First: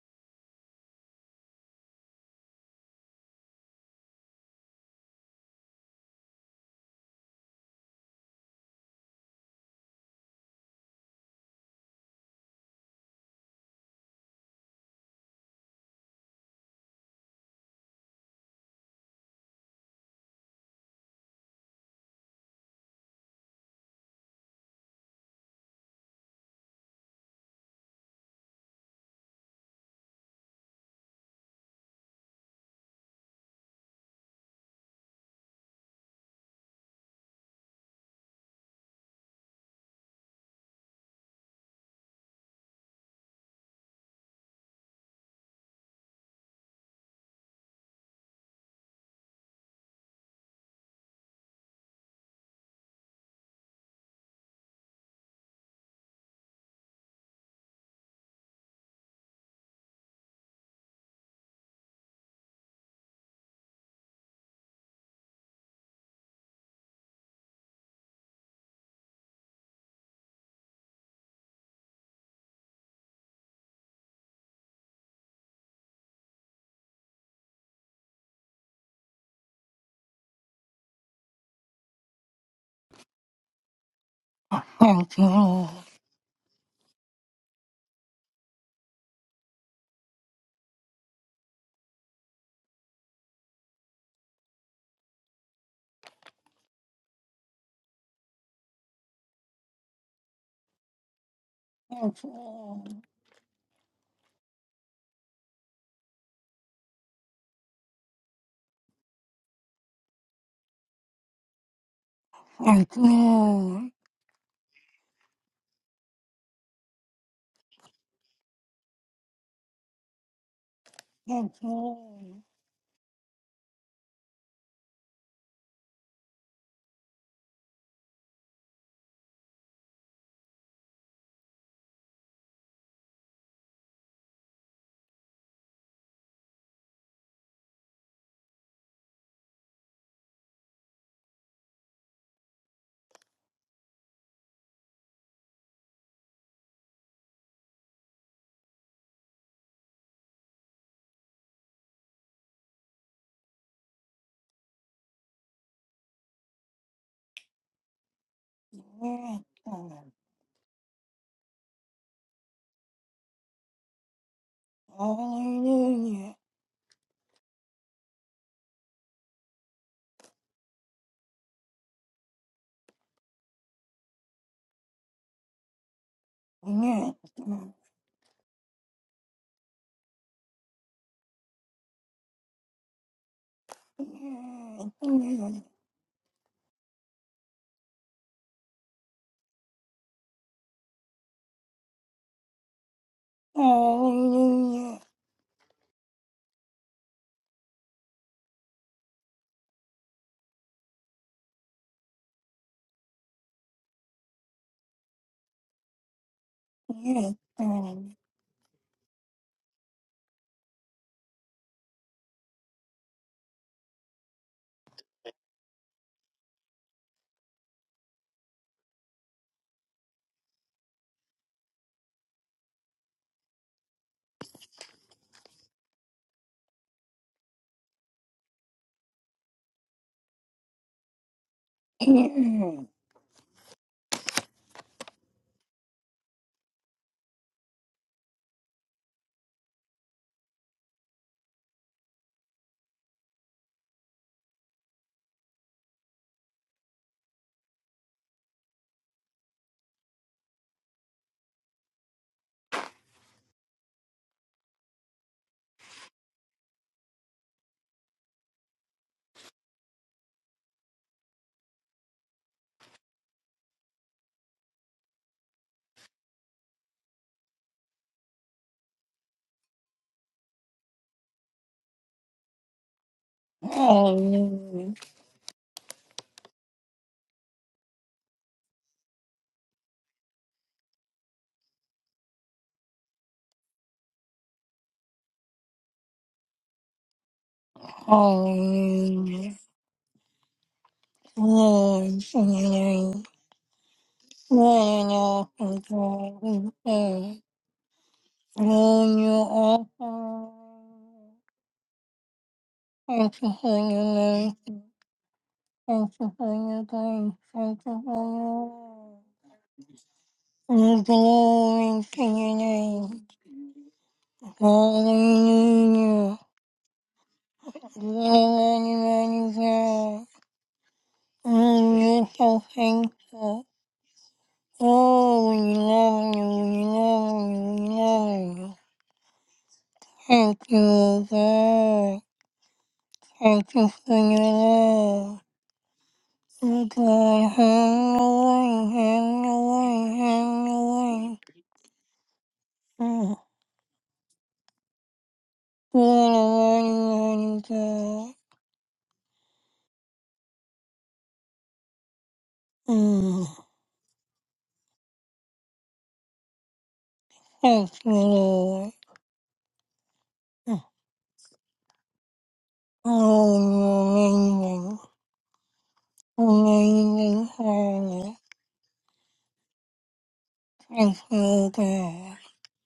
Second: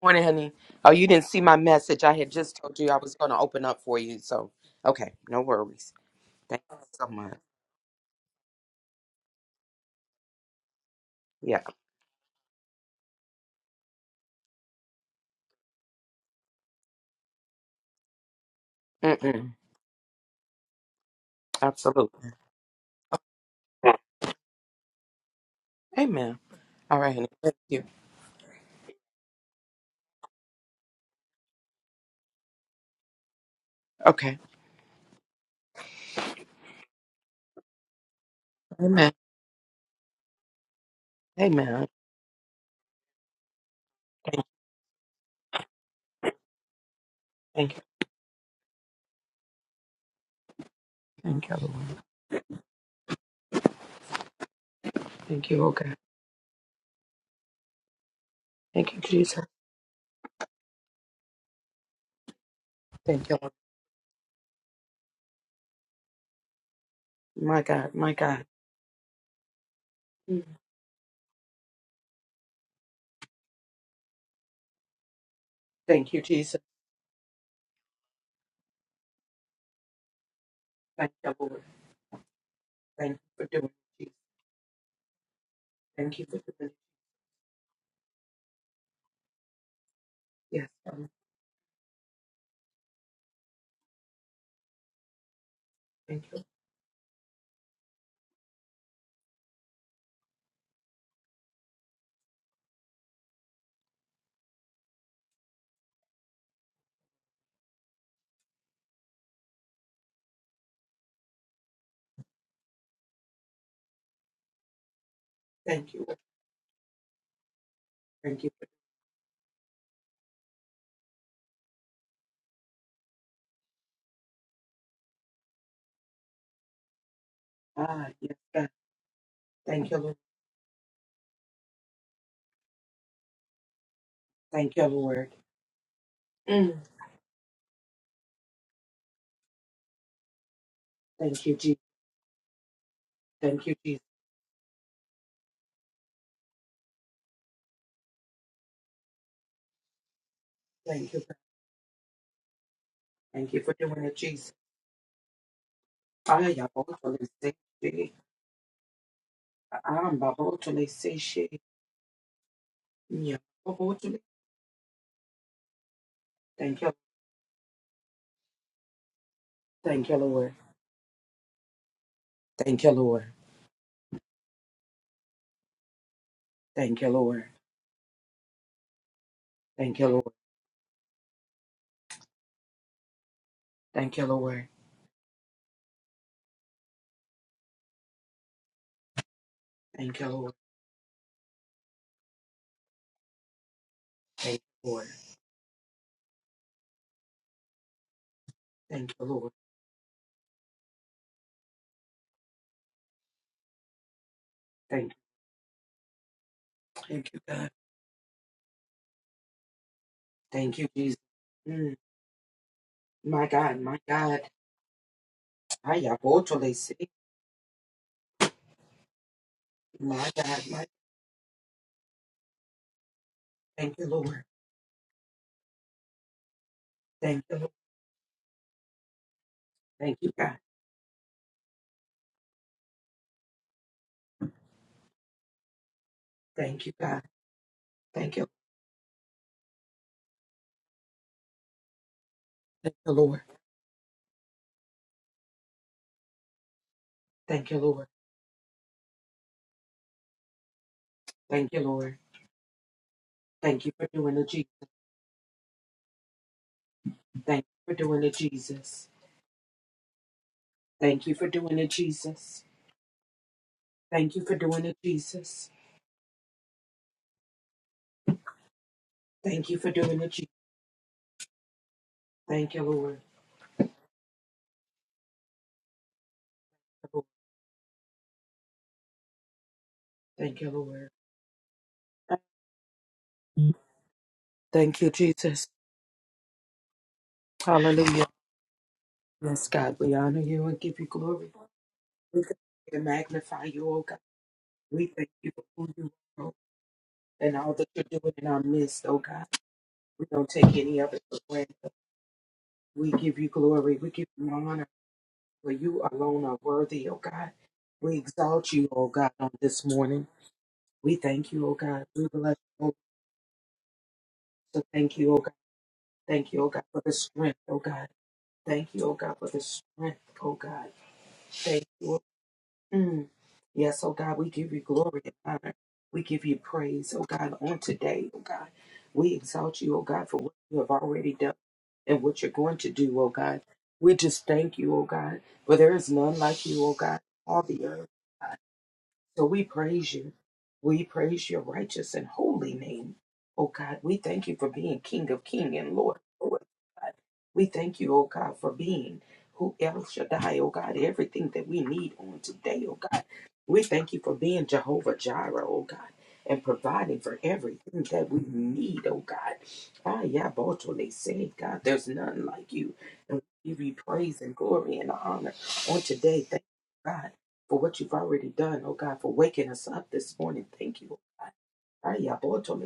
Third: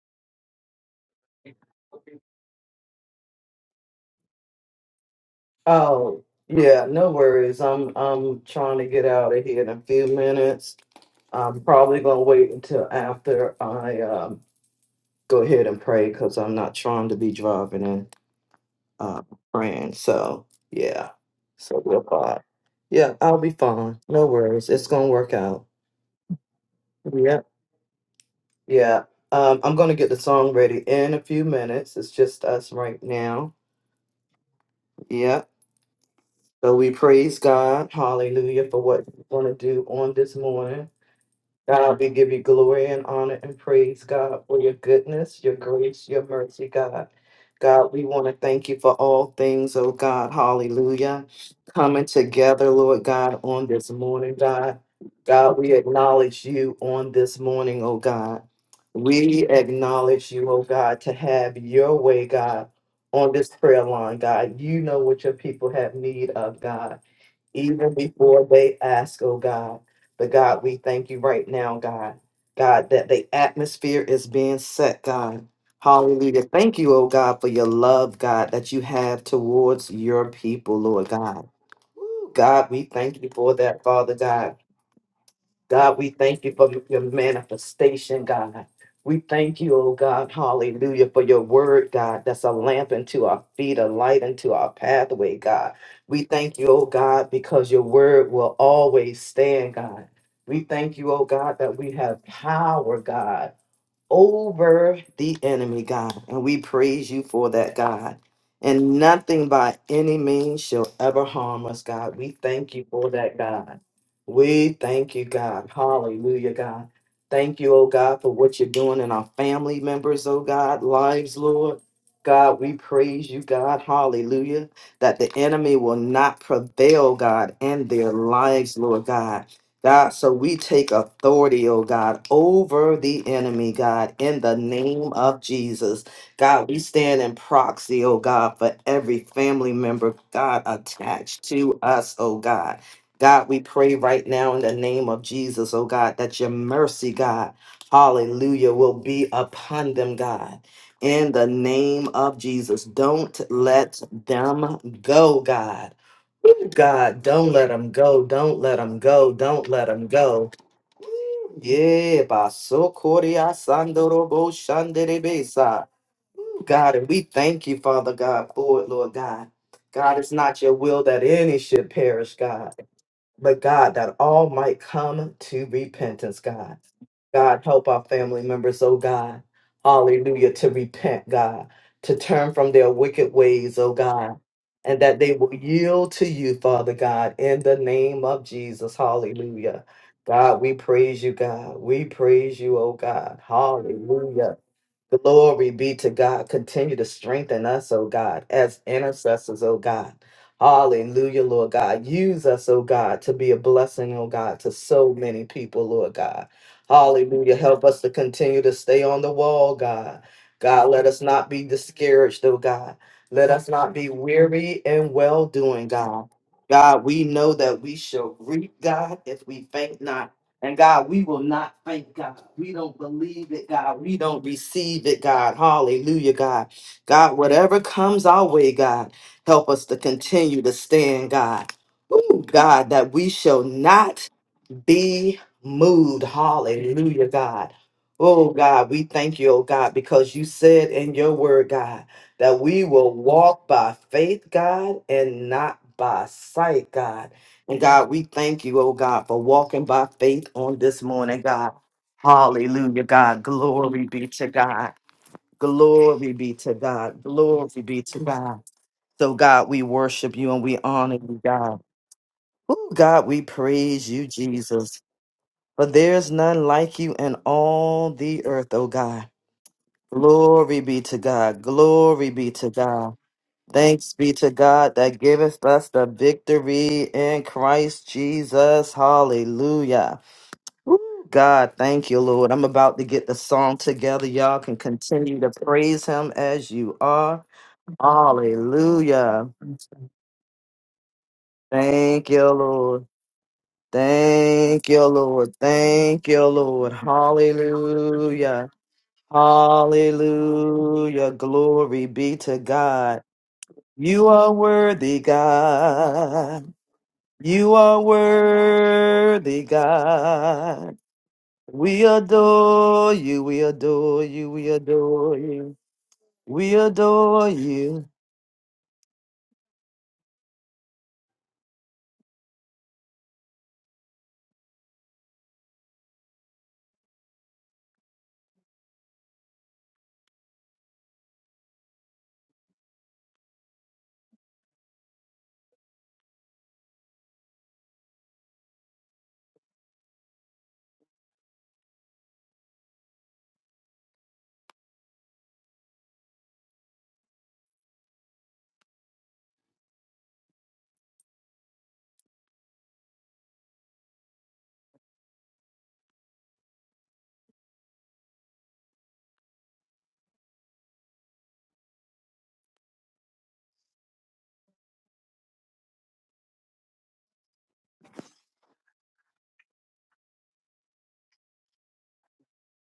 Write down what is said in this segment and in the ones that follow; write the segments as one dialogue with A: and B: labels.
A: Morning, honey. Oh, you didn't see my message. I had just told you I was going to open up for you. So, okay, no worries.
B: Oh,
A: Thank you
B: yeah,
A: so
B: no
A: much.
B: worries. I'm I'm trying to get out of here in a few minutes. I'm
A: Yeah,
B: probably gonna wait until after I um go ahead and pray because I'm not trying to be driving and uh
A: Mm-mm.
B: praying. So yeah. So we're
A: absolutely.
B: fine. Yeah, I'll be fine. No worries. It's gonna work out.
A: Amen. All right, honey.
B: Yep.
A: Thank you.
B: Yeah. Um, I'm gonna get the song ready in a few minutes. It's just us right now.
A: Okay.
B: Yeah. So we praise God, hallelujah, for what
A: Amen.
B: you're going to do on this morning.
A: Amen.
B: God, we give you glory and honor and praise, God, for your goodness, your grace, your mercy, God.
A: Thank you.
B: God, we want to thank you for all things, oh God, hallelujah.
A: Thank you, Lord.
B: Coming together, Lord God, on this morning, God.
A: Thank
B: God,
A: you, oh
B: we
A: God.
B: acknowledge you on this morning, oh God.
A: Thank you, Jesus.
B: We acknowledge you, oh God, to have your way, God,
A: Thank
B: on
A: you,
B: this
A: Lord.
B: prayer line, God. You know what your people have need of, God
A: My God,
B: even
A: my God.
B: before they ask, oh God. But
A: Mm.
B: God, we thank you right now, God. God, that the atmosphere is being set, God.
A: Thank you,
B: Hallelujah.
A: Jesus.
B: Thank you, oh God, for your love, God, that you have towards your people, Lord
A: Thank you,
B: God.
A: Lord.
B: Woo, God, we
A: Thank you
B: thank you
A: for
B: for
A: doing it,
B: that,
A: Jesus.
B: Father God.
C: Thank you, Lord.
B: God, we
A: Thank you for
B: thank
A: doing
B: you for
A: it.
B: your manifestation, God. We thank you, oh God,
A: Yes, Lord.
B: hallelujah, for your word, God, that's a lamp unto our feet, a light unto our pathway, God.
A: Thank
B: We
A: you.
B: thank you, oh God, because your word will always stand, God. We thank you, oh God, that we
C: Thank
B: have
C: you, Lord.
B: power, God over the enemy, God. And we praise you for that, God. And nothing by any means shall ever harm us, God. We thank you
C: Thank you,
B: for that, God.
C: Lord.
B: We thank you, God.
A: Thank you. Lord.
B: Hallelujah, God. Thank you, oh God, for
A: Thank you.
B: what
A: for-
B: you're doing in our family members, oh God, lives,
C: Thank you,
B: Lord.
C: Lord.
B: God, we praise you, God. Hallelujah. That the enemy will not prevail, God, in
A: Ah,
B: their
A: yes, God.
B: lives, Lord God.
A: Thank you,
B: God,
A: Lord.
B: so we take authority, oh God, over the enemy, God, in the
A: Thank you,
B: name
A: Lord.
B: of Jesus. God,
A: Mm.
B: we stand in proxy, oh God, for every family member, God, attached
A: Thank you, Jesus.
B: to us, oh God. God, we
A: Thank you,
B: pray
A: Jesus.
B: right now in the name of Jesus, oh God, that your mercy, God, hallelujah, will be upon them, God.
A: Thank you.
B: In the name of Jesus, don't
A: Thank you for
B: let
A: doing it, Jesus.
B: them go, God.
A: I am
B: Ooh, God,
A: totally
B: don't
A: say
B: let them
A: she.
B: go. Don't let them go.
C: Yes,
B: Don't let them
C: God.
A: I'm
B: go.
A: about to say she.
B: Ooh, Yeah, baso
A: Yeah,
B: koria
A: about
B: sandoro bo shandere besa.
C: Hallelujah.
B: Ooh,
A: Thank you.
B: God, and we thank you, Father God, for it, Lord God.
A: Thank you,
B: God, it's
A: Lord.
B: not your will that any should perish, God.
A: Thank you, Lord.
B: But God, that all might come to repentance, God.
A: Thank you,
C: Yes,
A: Lord.
B: God,
C: God.
B: help our family members, oh God.
A: Thank you, Lord.
B: Hallelujah, to repent, God, to turn from their wicked ways, oh
A: Thank you,
B: God,
A: Lord.
C: Yes,
B: and that they will
C: Lord.
B: yield to you, Father God, in the name of Jesus. Hallelujah.
A: Thank you, Lord.
B: God, we praise you, God. We praise you, oh God. Hallelujah.
A: Thank you,
C: Hallelujah.
A: Lord.
B: Glory be to God. Continue to strengthen us, oh God, as
A: Thank you, Lord.
B: intercessors, oh God. Hallelujah, Lord God. Use us, oh God, to be a blessing, oh God, to
A: Thank
B: so
A: you.
B: many people, Lord God.
A: Thank
C: Yes,
A: you,
B: Hallelujah.
A: God.
B: Help us to
C: God.
B: continue to stay on the wall, God.
A: Thank you,
B: God, let
A: Jesus.
B: us not be
A: Mm,
B: discouraged, oh God.
A: my
B: Let us
A: God,
B: not
A: my
B: be
A: God.
B: weary and well doing,
A: I am
B: God.
A: about to say.
B: God, we know that we shall reap, God, if we faint not.
A: My God,
B: And
A: my
B: God, we will not thank God. We don't believe it,
A: Thank
B: God.
A: you,
B: We
A: Lord.
B: don't receive it, God. Hallelujah, God. God,
A: Thank you, Lord.
B: whatever comes our way, God, help us to
A: Thank you, God.
B: continue to stand, God. Ooh,
C: Yes.
B: God, that we shall not be moved.
A: Thank you, God.
B: Hallelujah, God.
A: Thank you.
B: Oh, God, we thank you, oh, God, because you said in your word, God, that we
A: Thank you,
B: will
A: Lord.
B: walk by faith, God, and not by sight, God.
A: Thank you,
B: And
A: Lord.
B: God, we thank you, oh, God, for walking by faith on this morning, God.
A: Thank you, Lord.
B: Hallelujah, God.
A: Thank you
B: Glory
A: for
B: be
A: doing
B: to
A: it, Jesus.
B: God. Glory be to God.
A: Thank
B: Glory
A: you for
B: be to
A: doing it,
B: God.
A: Jesus.
B: So, God, we worship you and we honor
A: Thank you
B: you,
A: for doing
B: God.
A: it, Jesus.
B: Oh, God, we praise you,
A: Thank you for doing
B: Jesus.
A: it, Jesus.
B: For there is none like you in all the earth, O God.
A: Thank you for doing it, Jesus.
B: Glory be to God. Glory be to
A: Thank you,
B: God.
A: Lord.
B: Thanks be to God
C: Hallelujah.
B: that giveth us the victory in Christ Jesus. Hallelujah.
A: Thank you,
B: Woo,
A: Lord.
B: God, thank you, Lord. I'm about to get the song together. Y'all can
A: Thank you,
B: continue to
A: Jesus.
B: praise him as you are.
A: Hallelujah.
B: Hallelujah.
C: Hallelujah.
A: Yes, God, we honor you and give you glory.
C: Lord,
B: Thank
A: We
C: for
B: you,
A: thank
C: your
A: you and
B: Lord.
C: name.
A: magnify you, oh God.
B: Thank you,
A: We
C: Lord,
A: thank
C: you're
A: you
B: Lord.
A: for
C: awesome,
A: who you
B: Thank
C: God.
B: you,
A: are oh,
C: we
B: Lord.
C: serve.
A: and all that you're doing in our
B: Hallelujah.
A: midst, oh
C: Lord,
A: God.
C: you're
A: We don't take any of it
B: Hallelujah.
C: awesome.
A: for granted.
B: Glory be to
A: We
B: God.
A: give
C: Thank
A: you
C: you for
A: glory. We
C: your
B: You
A: give you
B: are
C: name.
A: honor.
B: worthy,
A: For you
C: Thank you
A: alone
C: for
A: are
B: God.
C: your
A: worthy, O
C: grace.
A: God.
B: You
C: Thank
B: are
C: you
A: We
C: for your
A: exalt you, O
C: love.
A: God, on
B: worthy,
A: this morning.
B: God.
C: We
A: We thank you, O
C: Glory
B: We
A: God.
C: to
A: We bless
C: your
A: you.
B: adore
C: name.
B: you. We adore you. We
A: So thank you, O
B: adore
A: God.
B: you.
C: Hallelujah.
A: Thank you, O
B: We
A: God, for the
B: adore
A: strength, O God.
B: you.
C: Lord,
A: Thank you, O God, for
C: Almighty
A: the strength,
C: God,
A: O God.
C: oh,
A: Thank you. oh
C: you're so
A: Mm.
C: thankful.
A: Yes, O God, we give you glory and
C: Oh,
A: honor.
C: we
A: We
C: love you,
A: give you
C: we
A: praise, O
C: love
A: God, on
C: you, we
A: today, O
C: love
A: God.
C: you.
A: We exalt you, O God, for what
C: Thank you,
A: you have already done
C: oh
A: and
C: God.
A: what you're going to do, O God.
C: Thank you
A: We
C: for your
A: just thank you, O God,
C: love.
A: for there is none like you,
C: Oh
A: O God,
C: God,
A: in all the
C: have
A: earth.
C: your
A: So we
C: way,
A: praise
C: have
A: you. We
C: your way,
A: praise your righteous and holy
C: have
A: name.
C: your way.
A: Oh God, we thank you for being King of King
C: Thank you for your mercy.
A: and Lord of Lord. God. We thank you, oh God, for being who El Shaddai, oh God, everything that we need on today, oh God.
C: Thank
A: We thank you for being Jehovah Jireh, oh God, and providing for everything that we need, oh God. Ah, yeah, they said, God, there's none like you. And we give you praise and glory and honor on today. Thank you, God for what you've already done, oh God, for waking us up this morning. Thank you, oh God. Ay,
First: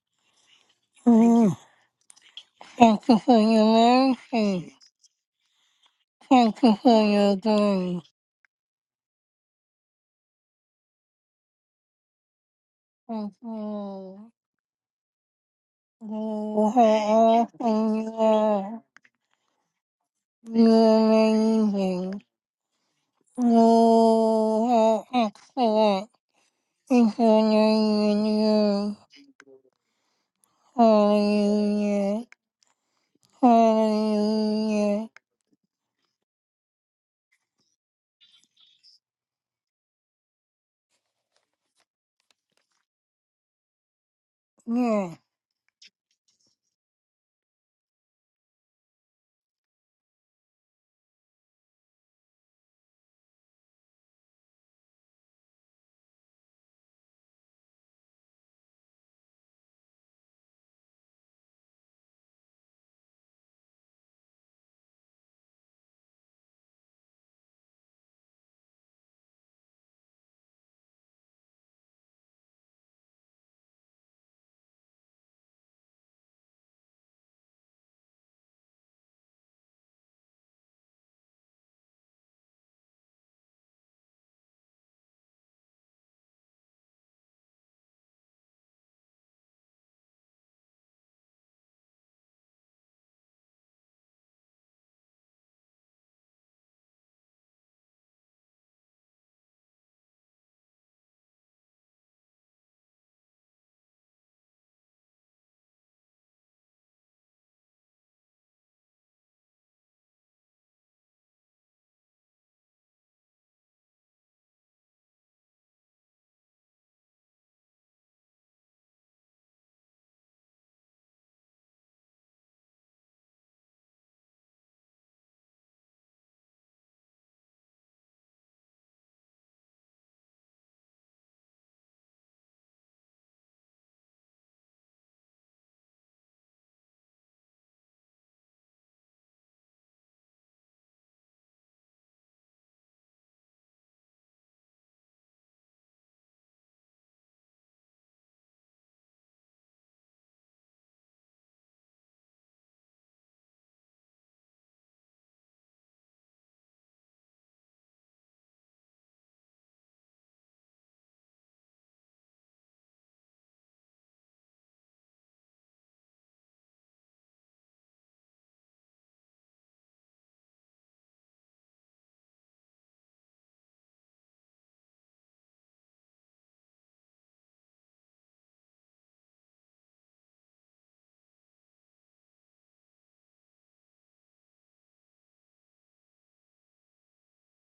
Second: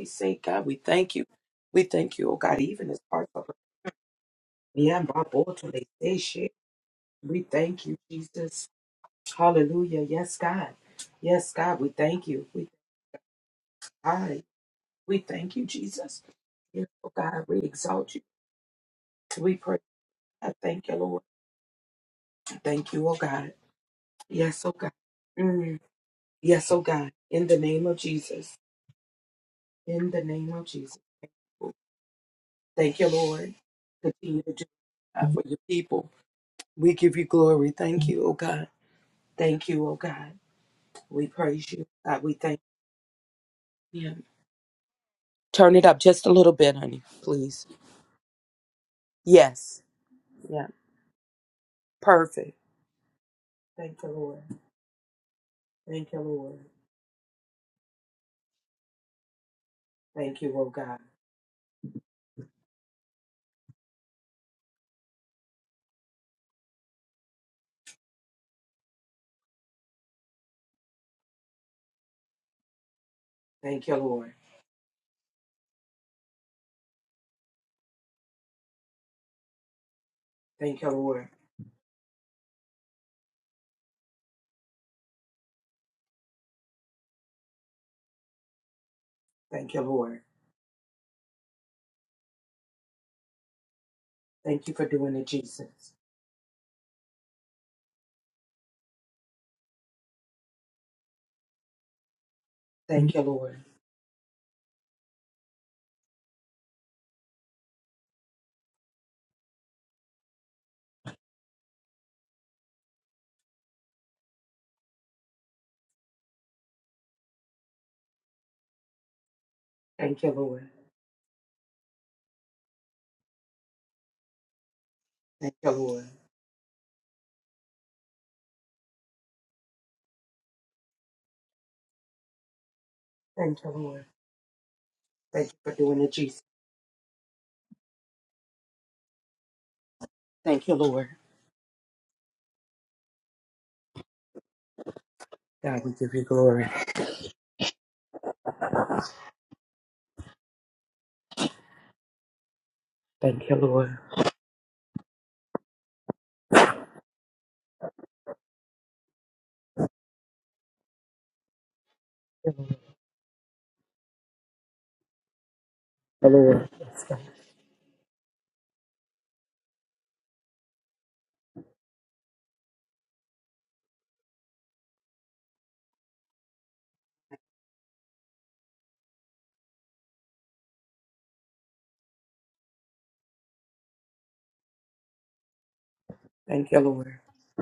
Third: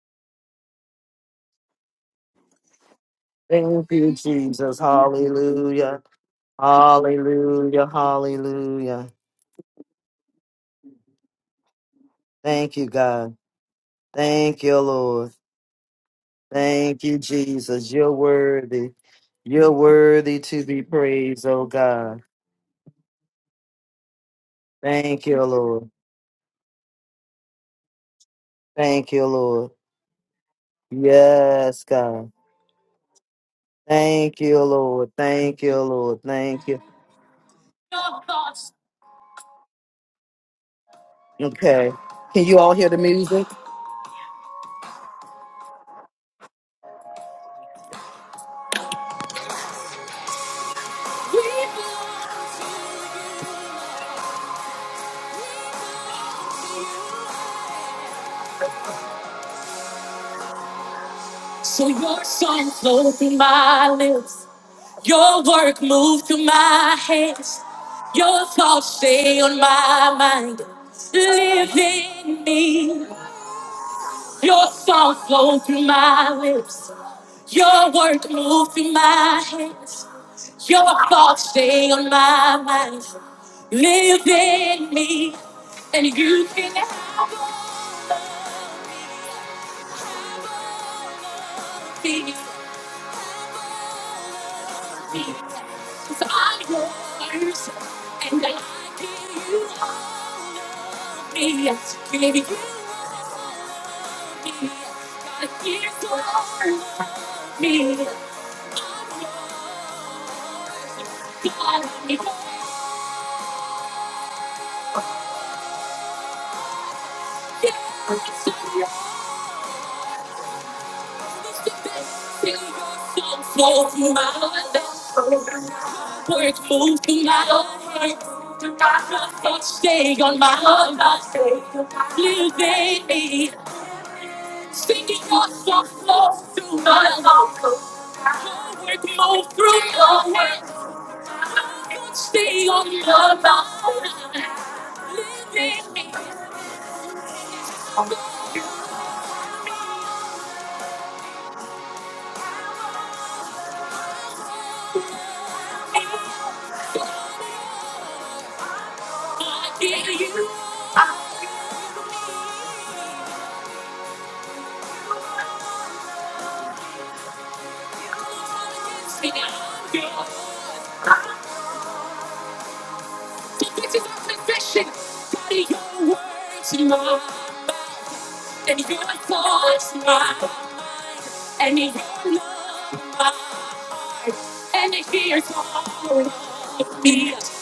A: say, God, we thank you. We thank you, oh God, even as
C: you
A: parts
C: for
A: of
B: Thank you, Jesus.
A: Yeah, abótole,
B: Hallelujah.
A: say,
C: your
A: We thank
B: Hallelujah.
A: you,
C: grace.
A: Jesus.
B: Hallelujah.
A: Hallelujah. Yes, God. Yes, God, we thank you. We,
B: Thank you,
C: Thank
B: God.
C: you,
A: I,
B: Thank you,
A: we
B: Lord.
A: thank you,
C: Lord. You
A: Jesus. Yes,
B: Thank
A: oh
B: you,
A: God,
C: are
A: we
B: Jesus.
C: awesome,
B: You're
C: you
A: exalt you.
C: are.
B: worthy.
A: We
B: You're
A: pray.
B: worthy
A: I
B: to
C: You
B: be
A: thank you,
C: are
A: Lord.
B: praised, oh God.
C: amazing.
A: Thank you, oh God.
C: You
A: Yes, oh God.
C: are
B: Thank you,
A: Mm.
B: Lord.
C: excellent.
A: Yes, oh God.
C: Is your
A: In the name of
C: name in
A: Jesus.
C: you?
B: Thank you, Lord.
A: In the name of Jesus.
B: Yes,
C: Hallelujah.
B: God.
A: Thank you, Lord.
B: Thank
A: Continue to
B: you,
A: do
C: Hallelujah.
B: Lord.
A: that for your
B: Thank you,
A: people.
B: Lord. Thank you.
A: We give you glory. Thank you, oh God. Thank you, oh God. We praise you.
B: Okay.
A: God, we
B: Can you
A: thank
B: all hear the music?
A: you.
C: Yeah.
A: Turn it up just a little bit, honey, please. Yes. Yeah. Perfect. Thank you, Lord. Thank you, Lord. Thank you, oh God.
B: So your song flows closing my lips. Your work moved through my hands. Your thoughts stay on my mind. Live in me.
A: Thank you, Lord.
B: Your song flow through my lips. Your work moved through my hands.
A: Thank
B: Your
A: you, Lord.
B: thoughts stay on my mind. Live in me. And you can have
A: Thank you, Lord.
B: a piece
A: Thank you for
B: of
A: doing
B: me.
A: it, Jesus.
B: Cause I'm yours. And I give you all. Stay
A: Thank you, Lord. Thank you, Lord. Thank you, Lord.
B: on my heart, I stay on my living.
A: Thank you, Lord.
B: Singing
A: Thank
B: your
A: you for
B: song
A: doing it,
B: flow
A: Jesus.
B: through my lungs. Your Move through your
A: Thank
B: hands.
A: you, Lord.
B: I could stay on your mind. Living
A: God, we
B: me,
A: give you glory.
B: I
A: Thank you, Lord.
B: hear you. I'm
A: Lord. Yes, God.
B: singing your So this is our confession. Daddy, your words in mine. And your thoughts mine. And your love mine. And here's all
A: Thank you,
B: of
A: Lord.
B: me.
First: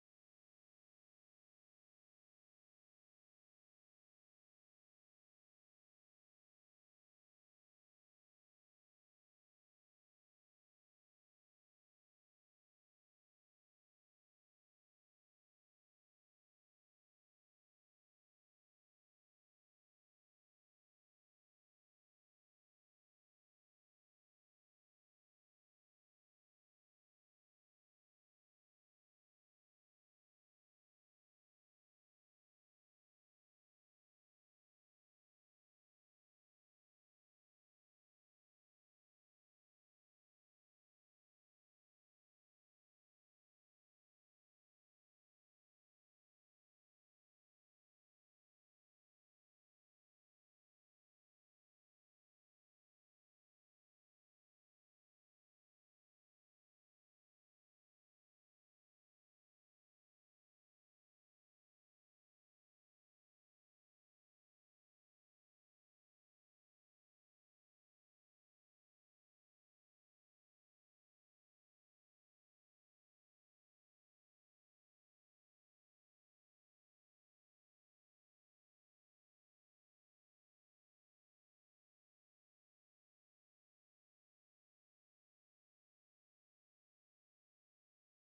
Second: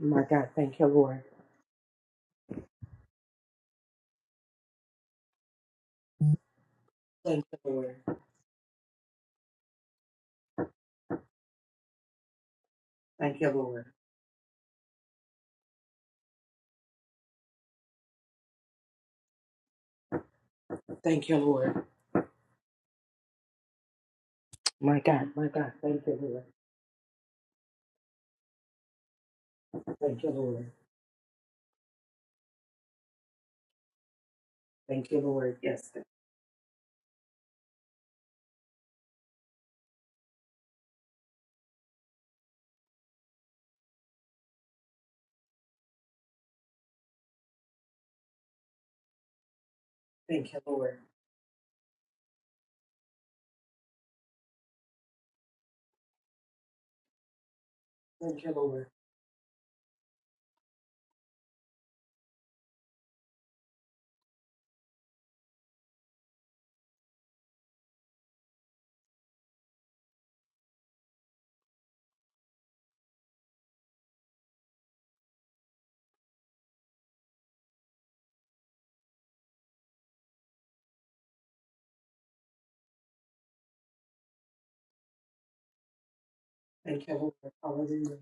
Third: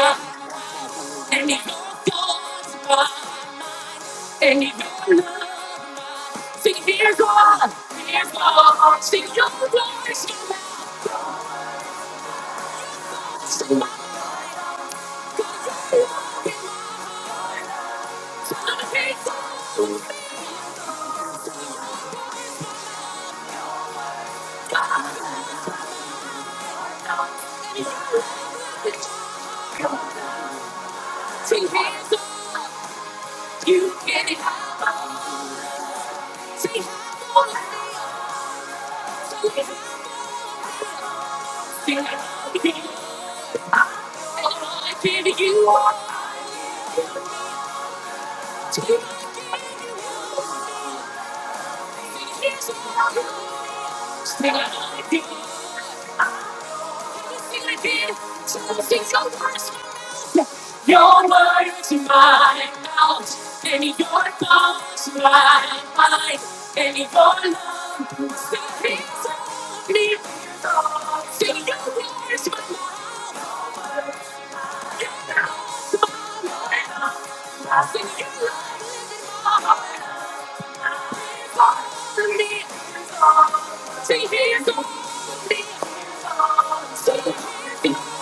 A: My God, thank you, Lord. Thank you, Lord. Thank you, Lord. Thank you, Lord. My God, my God, thank you, Lord. Thank you, Lord. Thank you, Lord. Yes, God.
B: Your word is
A: Thank you, Lord. Thank you, Lord.
B: my mouth, and your love is my mind, and your love is the reason me. See your words is my life, and your love So
A: Thank you, Lord. Hallelujah.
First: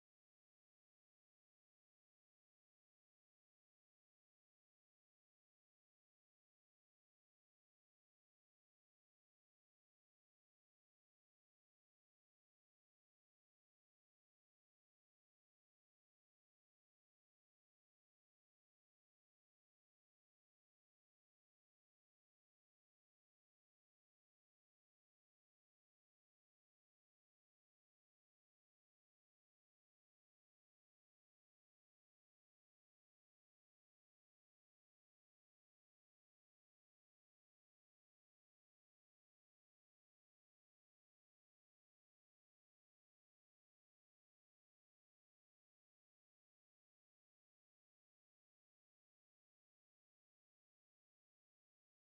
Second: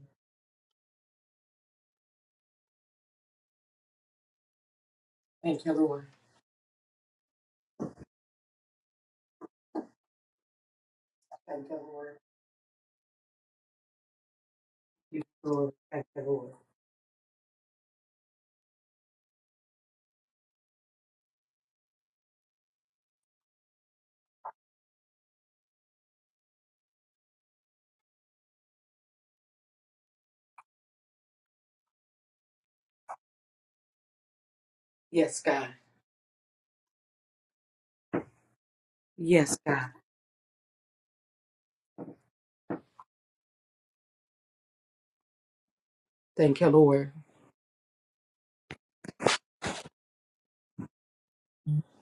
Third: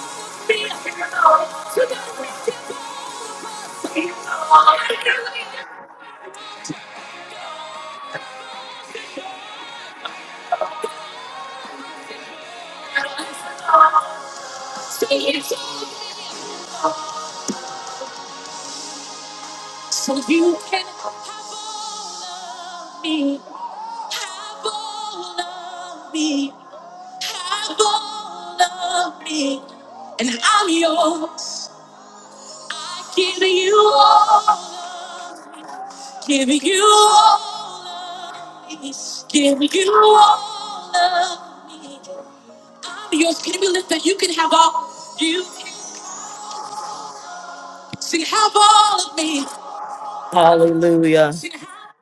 A: Thank you, Lord. Thank you, Lord. You, Lord. Thank you, Lord.
B: you can have all of me, have all of me, have all of me, and I'm yours. I give you
A: Yes, God.
B: all, give you all of me,
A: Yes,
B: give
A: God.
B: you all of me. I'm yours. Can we lift that? You can have all. You can
A: Thank you, Lord.
B: sing, have all of me. Hallelujah.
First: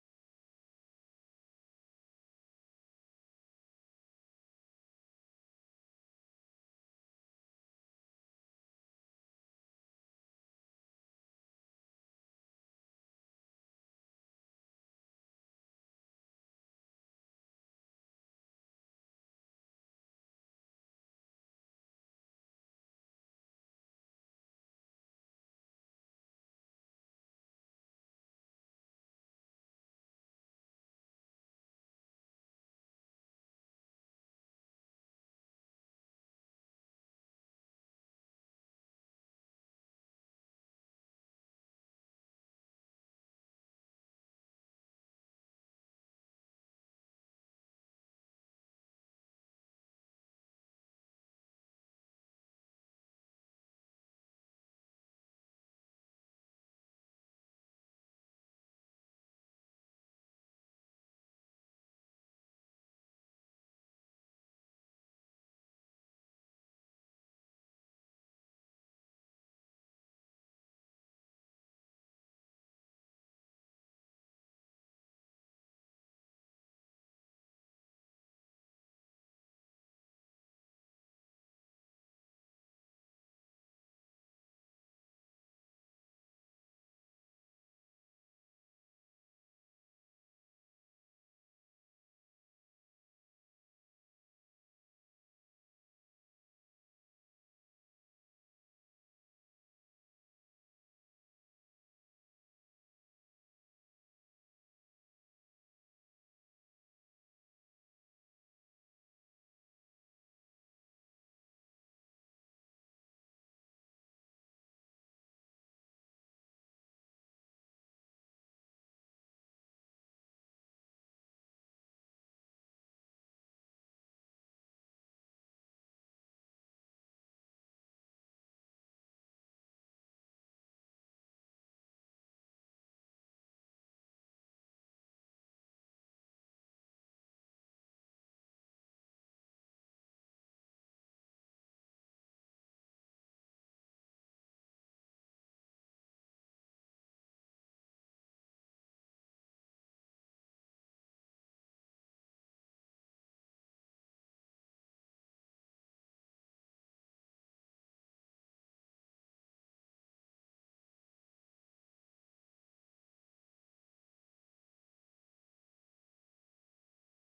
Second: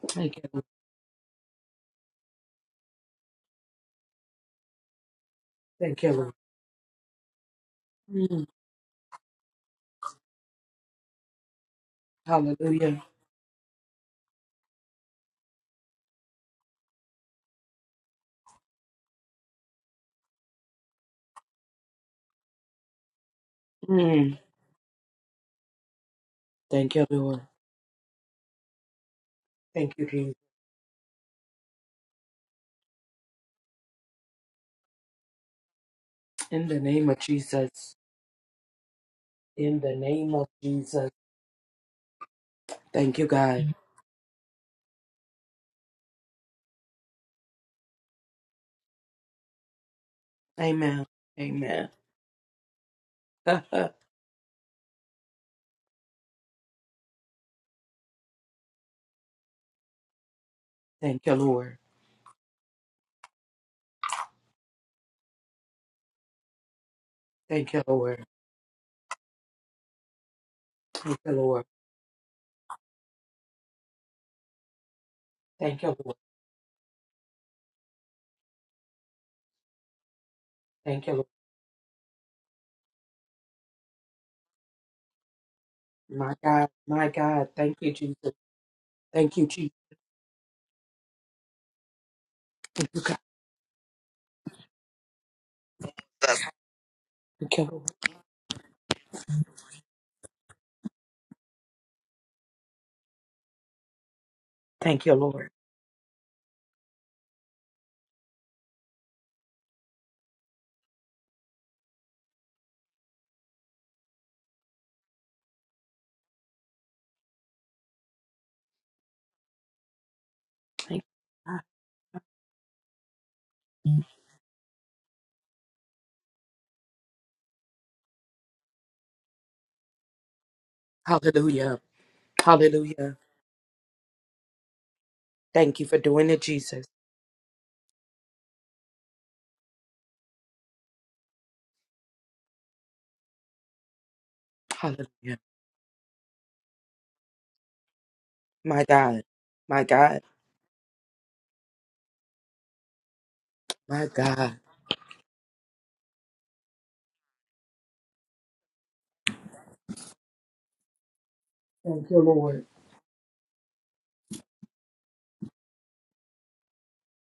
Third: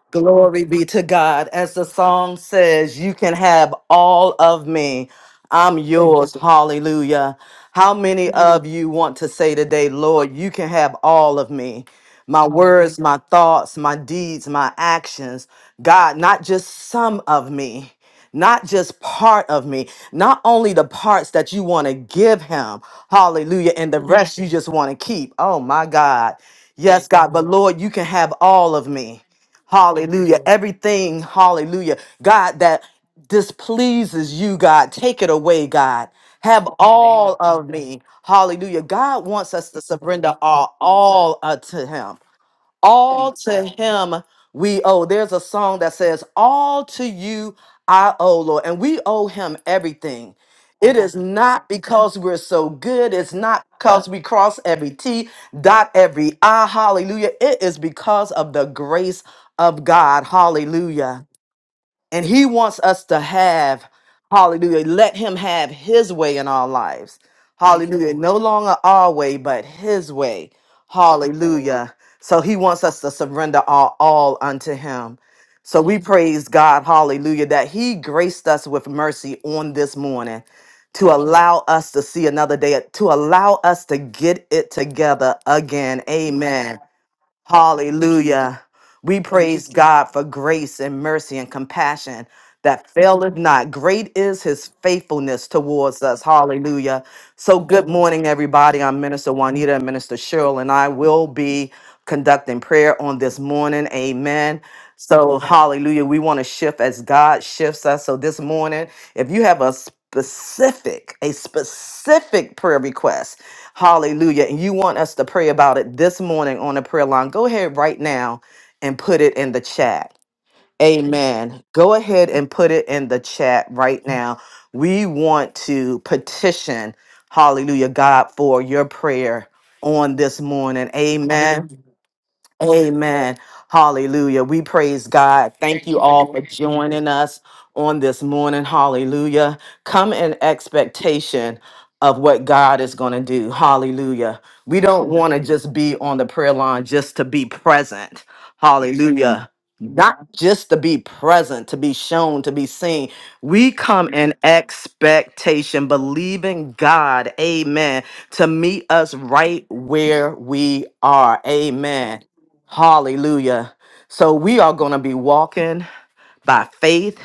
A: Thank you. Lord.
B: Glory be to God. As the song says, you can have all of me. I'm Thank you.
A: Thank you, Lord.
B: yours. Hallelujah. How many
A: Mm.
B: of you want to say today, Lord, you can have all of me? My words,
A: Hallelujah.
B: my thoughts, my deeds, my actions. God, not just some of me, not just part of me, not only the parts that you want to give him. Hallelujah. And the
A: Mm.
B: rest you just want to keep. Oh, my God.
A: Thank you,
B: Yes, God.
A: Lord.
B: But Lord, you can have all of me.
A: Thank you, Jesus.
B: Hallelujah. Everything, hallelujah. God, that displeases you, God, take it away, God. Have
A: In the name of
B: all of
A: Jesus.
B: me. Hallelujah. God wants us
A: In
B: to
A: the name
B: surrender
A: of
B: all,
A: Jesus.
B: all uh, to Him.
A: Thank you,
B: All to
A: God.
B: him we owe. There's a song that says, All to you I owe, Lord. And we owe him everything. It
A: Amen.
B: is not
A: Amen.
B: because we're so good. It's not
A: Thank
B: because we cross every T, dot every I. Hallelujah. It is because of the grace of God. Hallelujah.
A: you, Lord.
B: And he wants us to have, hallelujah, let him have his way in our lives. Thank you,
A: Thank you,
B: Hallelujah. Lord.
A: Lord.
B: No longer our way, but his way.
A: Thank you, Lord.
B: Hallelujah. So he wants us to surrender our all unto him.
A: Thank
B: So
A: you,
B: we
A: Lord.
B: praise God, hallelujah, that he graced us with mercy on this morning to Thank
A: Thank
B: you,
A: you, Lord.
B: Lord. allow us to see another day, to allow us to get it together again.
A: My God.
B: Amen.
A: My God. Thank you, Jesus.
B: Hallelujah. We
A: Thank you,
B: praise
A: Jesus.
B: God for grace and mercy and compassion that faileth not. Great is his faithfulness towards us. Hallelujah.
A: Thank
B: So,
A: you,
B: good
A: Lord.
B: morning, everybody. I'm Minister Juanita and Minister Cheryl, and I will be conducting prayer on this morning. Amen.
A: Thank you,
B: So,
A: Lord.
B: hallelujah. We want to shift as God shifts us. So, this morning, if you have a specific, a specific prayer request, hallelujah, and you want us to pray about it this morning on the prayer line, go ahead right now and put it in the chat.
A: Thank
B: Amen. Go ahead and put it in the chat
A: you. God.
B: right now. We want to petition, hallelujah, God, for your prayer on this morning. Amen.
A: Hallelujah. Hallelujah.
B: Amen. Hallelujah. We praise God.
A: Thank
B: Thank
A: you for
B: you
A: doing
B: all
A: it,
B: for
A: Jesus.
B: joining us on this morning. Hallelujah. Come in expectation of what God is going to do. Hallelujah. We don't
A: Hallelujah.
B: want to just be on the prayer line just to be present.
A: My God.
B: Hallelujah.
A: My God.
B: Not just to be present, to be shown, to be seen. We
A: My
B: come in
A: God.
B: expectation, believing God, amen, to meet us right where we are.
A: Thank
B: Amen.
A: you, Lord.
B: Hallelujah. So we are going to be walking by faith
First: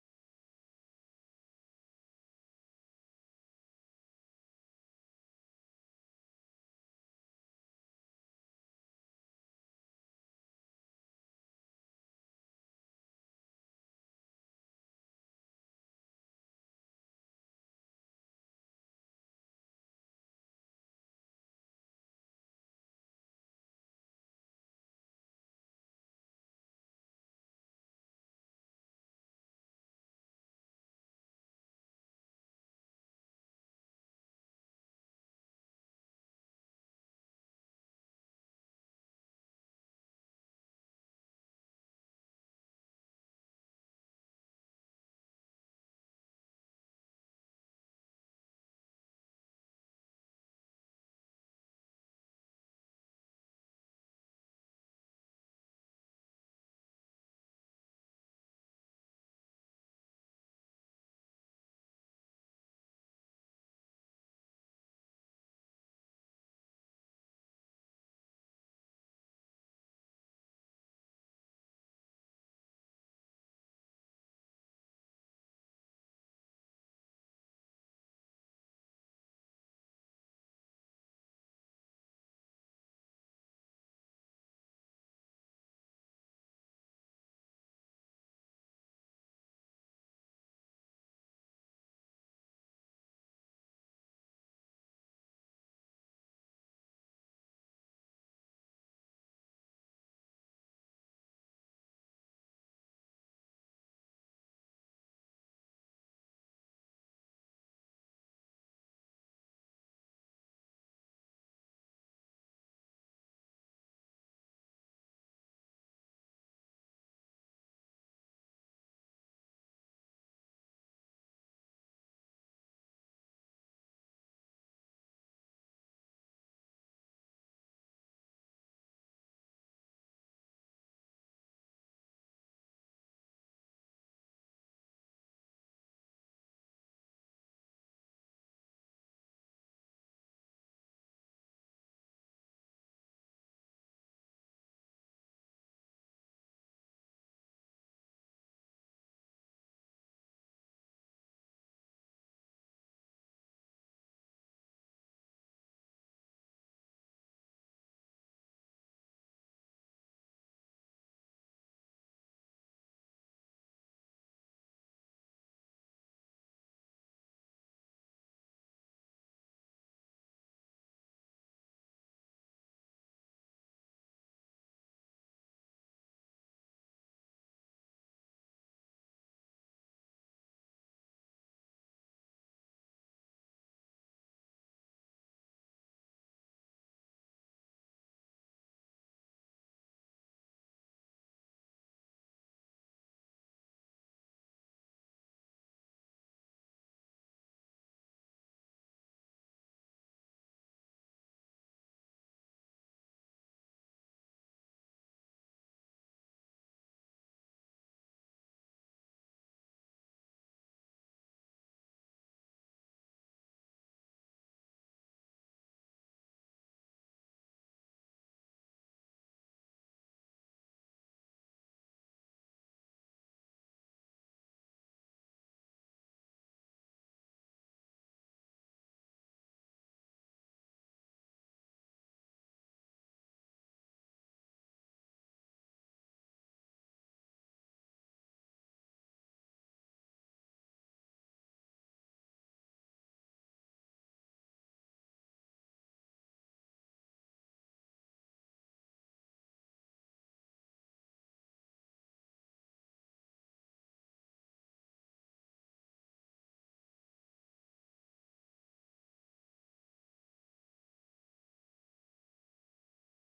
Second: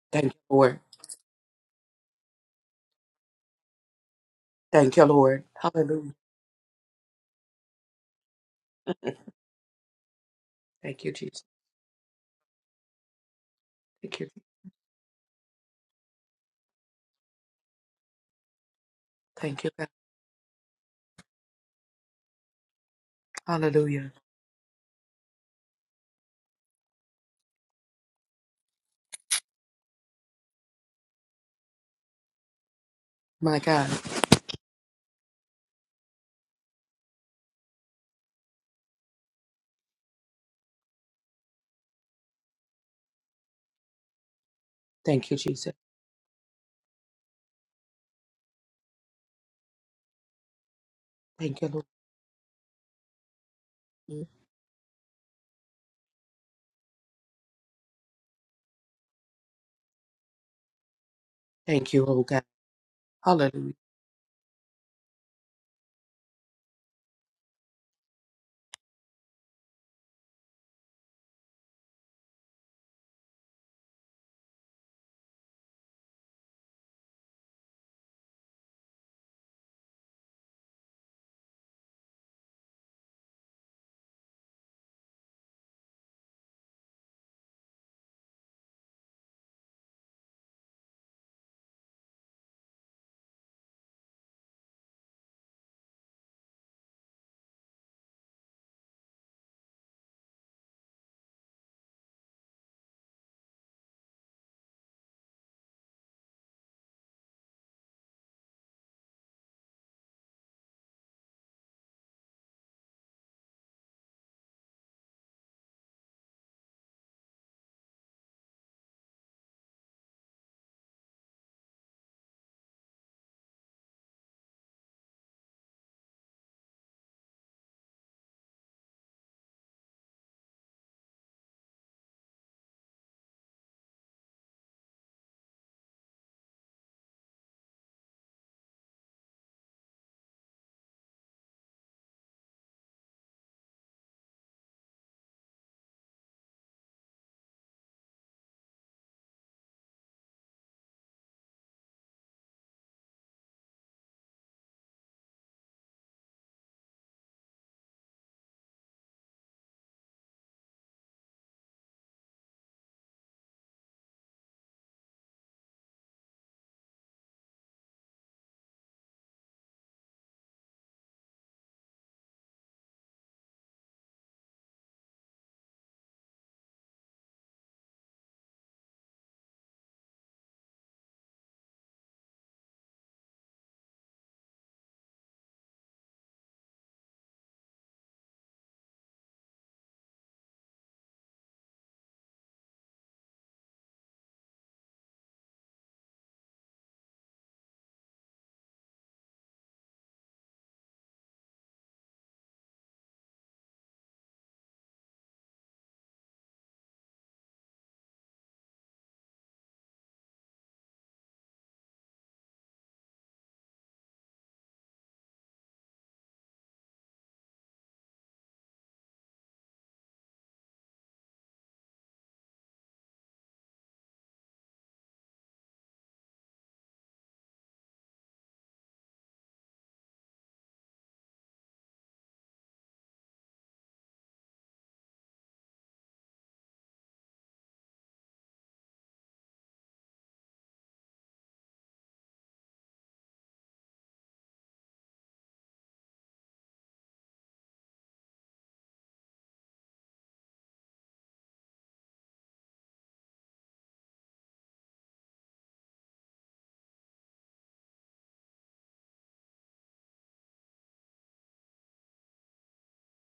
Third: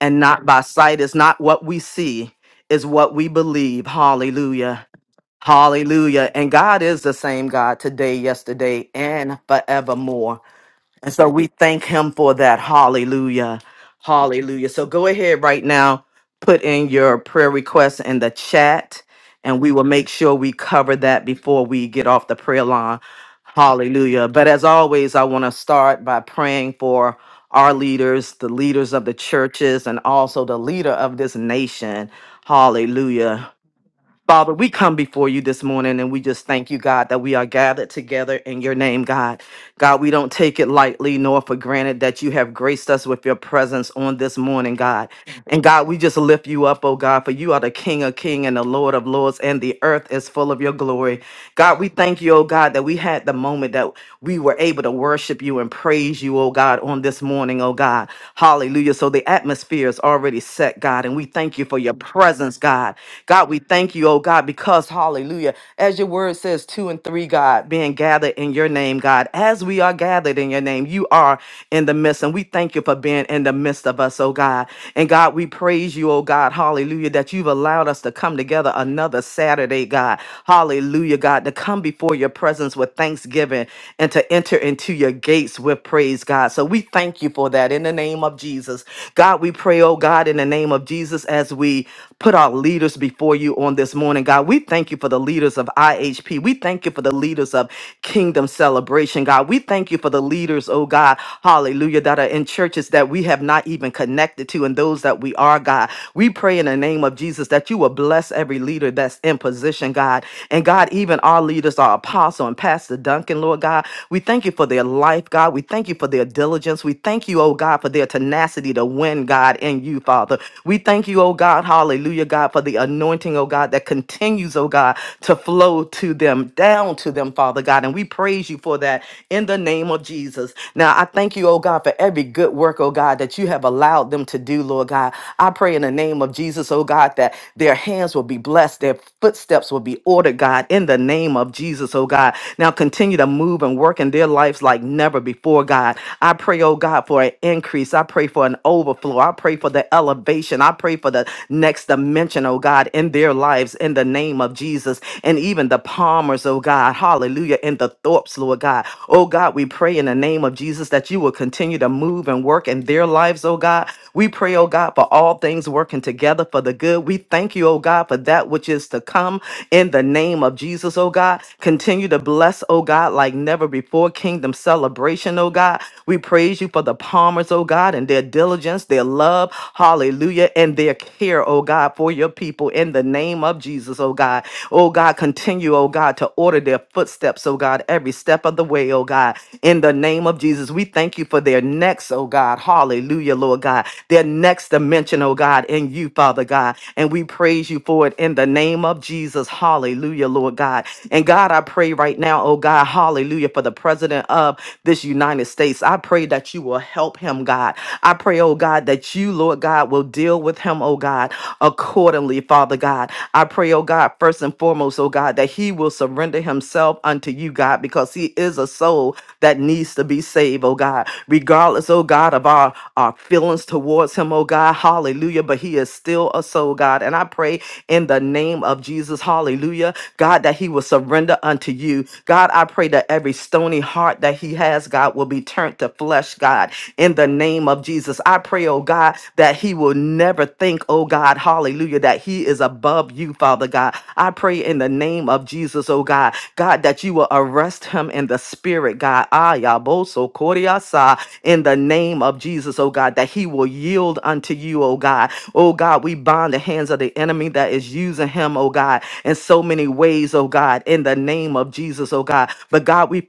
B: and
A: Thank you,
B: not by
A: Lord.
B: sight. It's not what we see, it's what we believe. Hallelujah.
A: Thank you, Lord. Hallelujah.
B: Hallelujah. And God is the same God today, yesterday, and forevermore.
A: Thank you,
B: And so
A: Jesus.
B: we thank him for that. Hallelujah.
A: Thank you.
B: Hallelujah. So go ahead right now, put in your prayer requests in the chat, and
A: Thank you,
B: we will
A: God.
B: make sure we cover that before we get off the prayer line.
A: Hallelujah.
B: Hallelujah. But as always, I want to start by praying for our leaders, the leaders of the churches, and also the leader of this nation. Hallelujah.
A: My God.
B: Father, we come before you this morning and we just thank you, God, that we are gathered together in your name, God. God, we don't take it lightly nor for granted that you have graced us with your presence on this morning, God.
A: Thank you,
B: And
A: Jesus.
B: God, we just lift you up, oh God, for you are the King of King and the Lord of Lords, and the earth is full of your glory.
A: Thank you,
B: God, we thank you, oh God, that we had the moment that
A: Lord.
B: we were able to worship you and praise you, oh God, on this morning, oh God. Hallelujah. So the atmosphere is already set, God, and we thank you for
A: Thank
B: your
A: you, oh God.
B: presence, God. God, we
A: Hallelujah.
B: thank you, oh God, because, hallelujah, as your word says, two and three, God, being gathered in your name, God, as we are gathered in your name, you are in the midst, and we thank you for being in the midst of us, oh God. And God, we praise you, oh God, hallelujah, that you've allowed us us to come together another Saturday, God. Hallelujah, God, to come before your presence with thanksgiving and to enter into your gates with praise, God. So we thank you for that in the name of Jesus. God, we pray, oh God, in the name of Jesus, as we put our leaders before you on this morning, God. We thank you for the leaders of IHP. We thank you for the leaders of Kingdom Celebration, God. We thank you for the leaders, oh God, hallelujah, that are in churches that we have not even connected connected to and those that we are, God. We pray in the name of Jesus that you will bless every leader that's in position, God. And God, even our leaders, our apostle and Pastor Duncan, Lord God, we thank you for their life, God. We thank you for their diligence. We thank you, oh God, for their tenacity to win, God, in you, Father. We thank you, oh God, hallelujah, God, for the anointing, oh God, that continues, oh God, to flow to them, down to them, Father God. And we praise you for that in the name of Jesus. Now, now, I thank you, oh God, for every good work, oh God, that you have allowed them to do, Lord God. I pray in the name of Jesus, oh God, that their hands will be blessed, their footsteps will be ordered, God, in the name of Jesus, oh God. Now, continue to move and work in their lives like never before, God. I pray, oh God, for an increase. I pray for an overflow. I pray for the elevation. I pray for the next dimension, oh God, in their lives in the name of Jesus. And even the Palmers, oh God, hallelujah hallelujah, in the Thorpes, Lord God. Oh God, we pray in the name of Jesus that you will continue to move and work in their lives, oh God. We pray, oh God, for all things working together for the good. We thank you, oh God, for that which is to come in the name of Jesus, oh God. Continue to bless, oh God, like never before. Kingdom celebration, oh God. We praise you for the Palmers, oh God, and their diligence, their love, hallelujah, and their care, oh God, for your people in the name of Jesus. Jesus, oh God. Oh God, continue, oh God, to order their footsteps, oh God, every step of the way, oh God. In the name of Jesus, we thank you for their next, oh God. Hallelujah, Lord God. Their next dimension, oh God, in you, Father God. And we praise you for it in the name of Jesus. Hallelujah, Lord God. And God, I pray right now, oh God, hallelujah, for the president of this United States. I pray that you will help him, God. I pray, oh God, that you, Lord God, will deal deal with him, oh God, accordingly, Father God. I pray, oh God, first and foremost, oh God, that he will surrender himself unto you, God, because he is a soul that needs to be saved, oh God, regardless, oh God, of our, our feelings towards him, oh God, hallelujah, but he is still a soul, God. And I pray in the name of Jesus, hallelujah, God, that he will surrender unto you. God, I pray that every stony heart that he has, God, will be turned to flesh, God, in the name of Jesus. I pray, oh God, that he will never think, oh God, hallelujah, that he is above you, Father God. I pray in the name of Jesus, oh God, God, that you will arrest him in the spirit, God. Ayaboso Koriasa, in the name of Jesus, oh God, that he will yield unto you, oh God. Oh God, we bind the hands of the enemy that is using him, oh God, in so many ways, oh God, in the name of Jesus, oh God. But God, we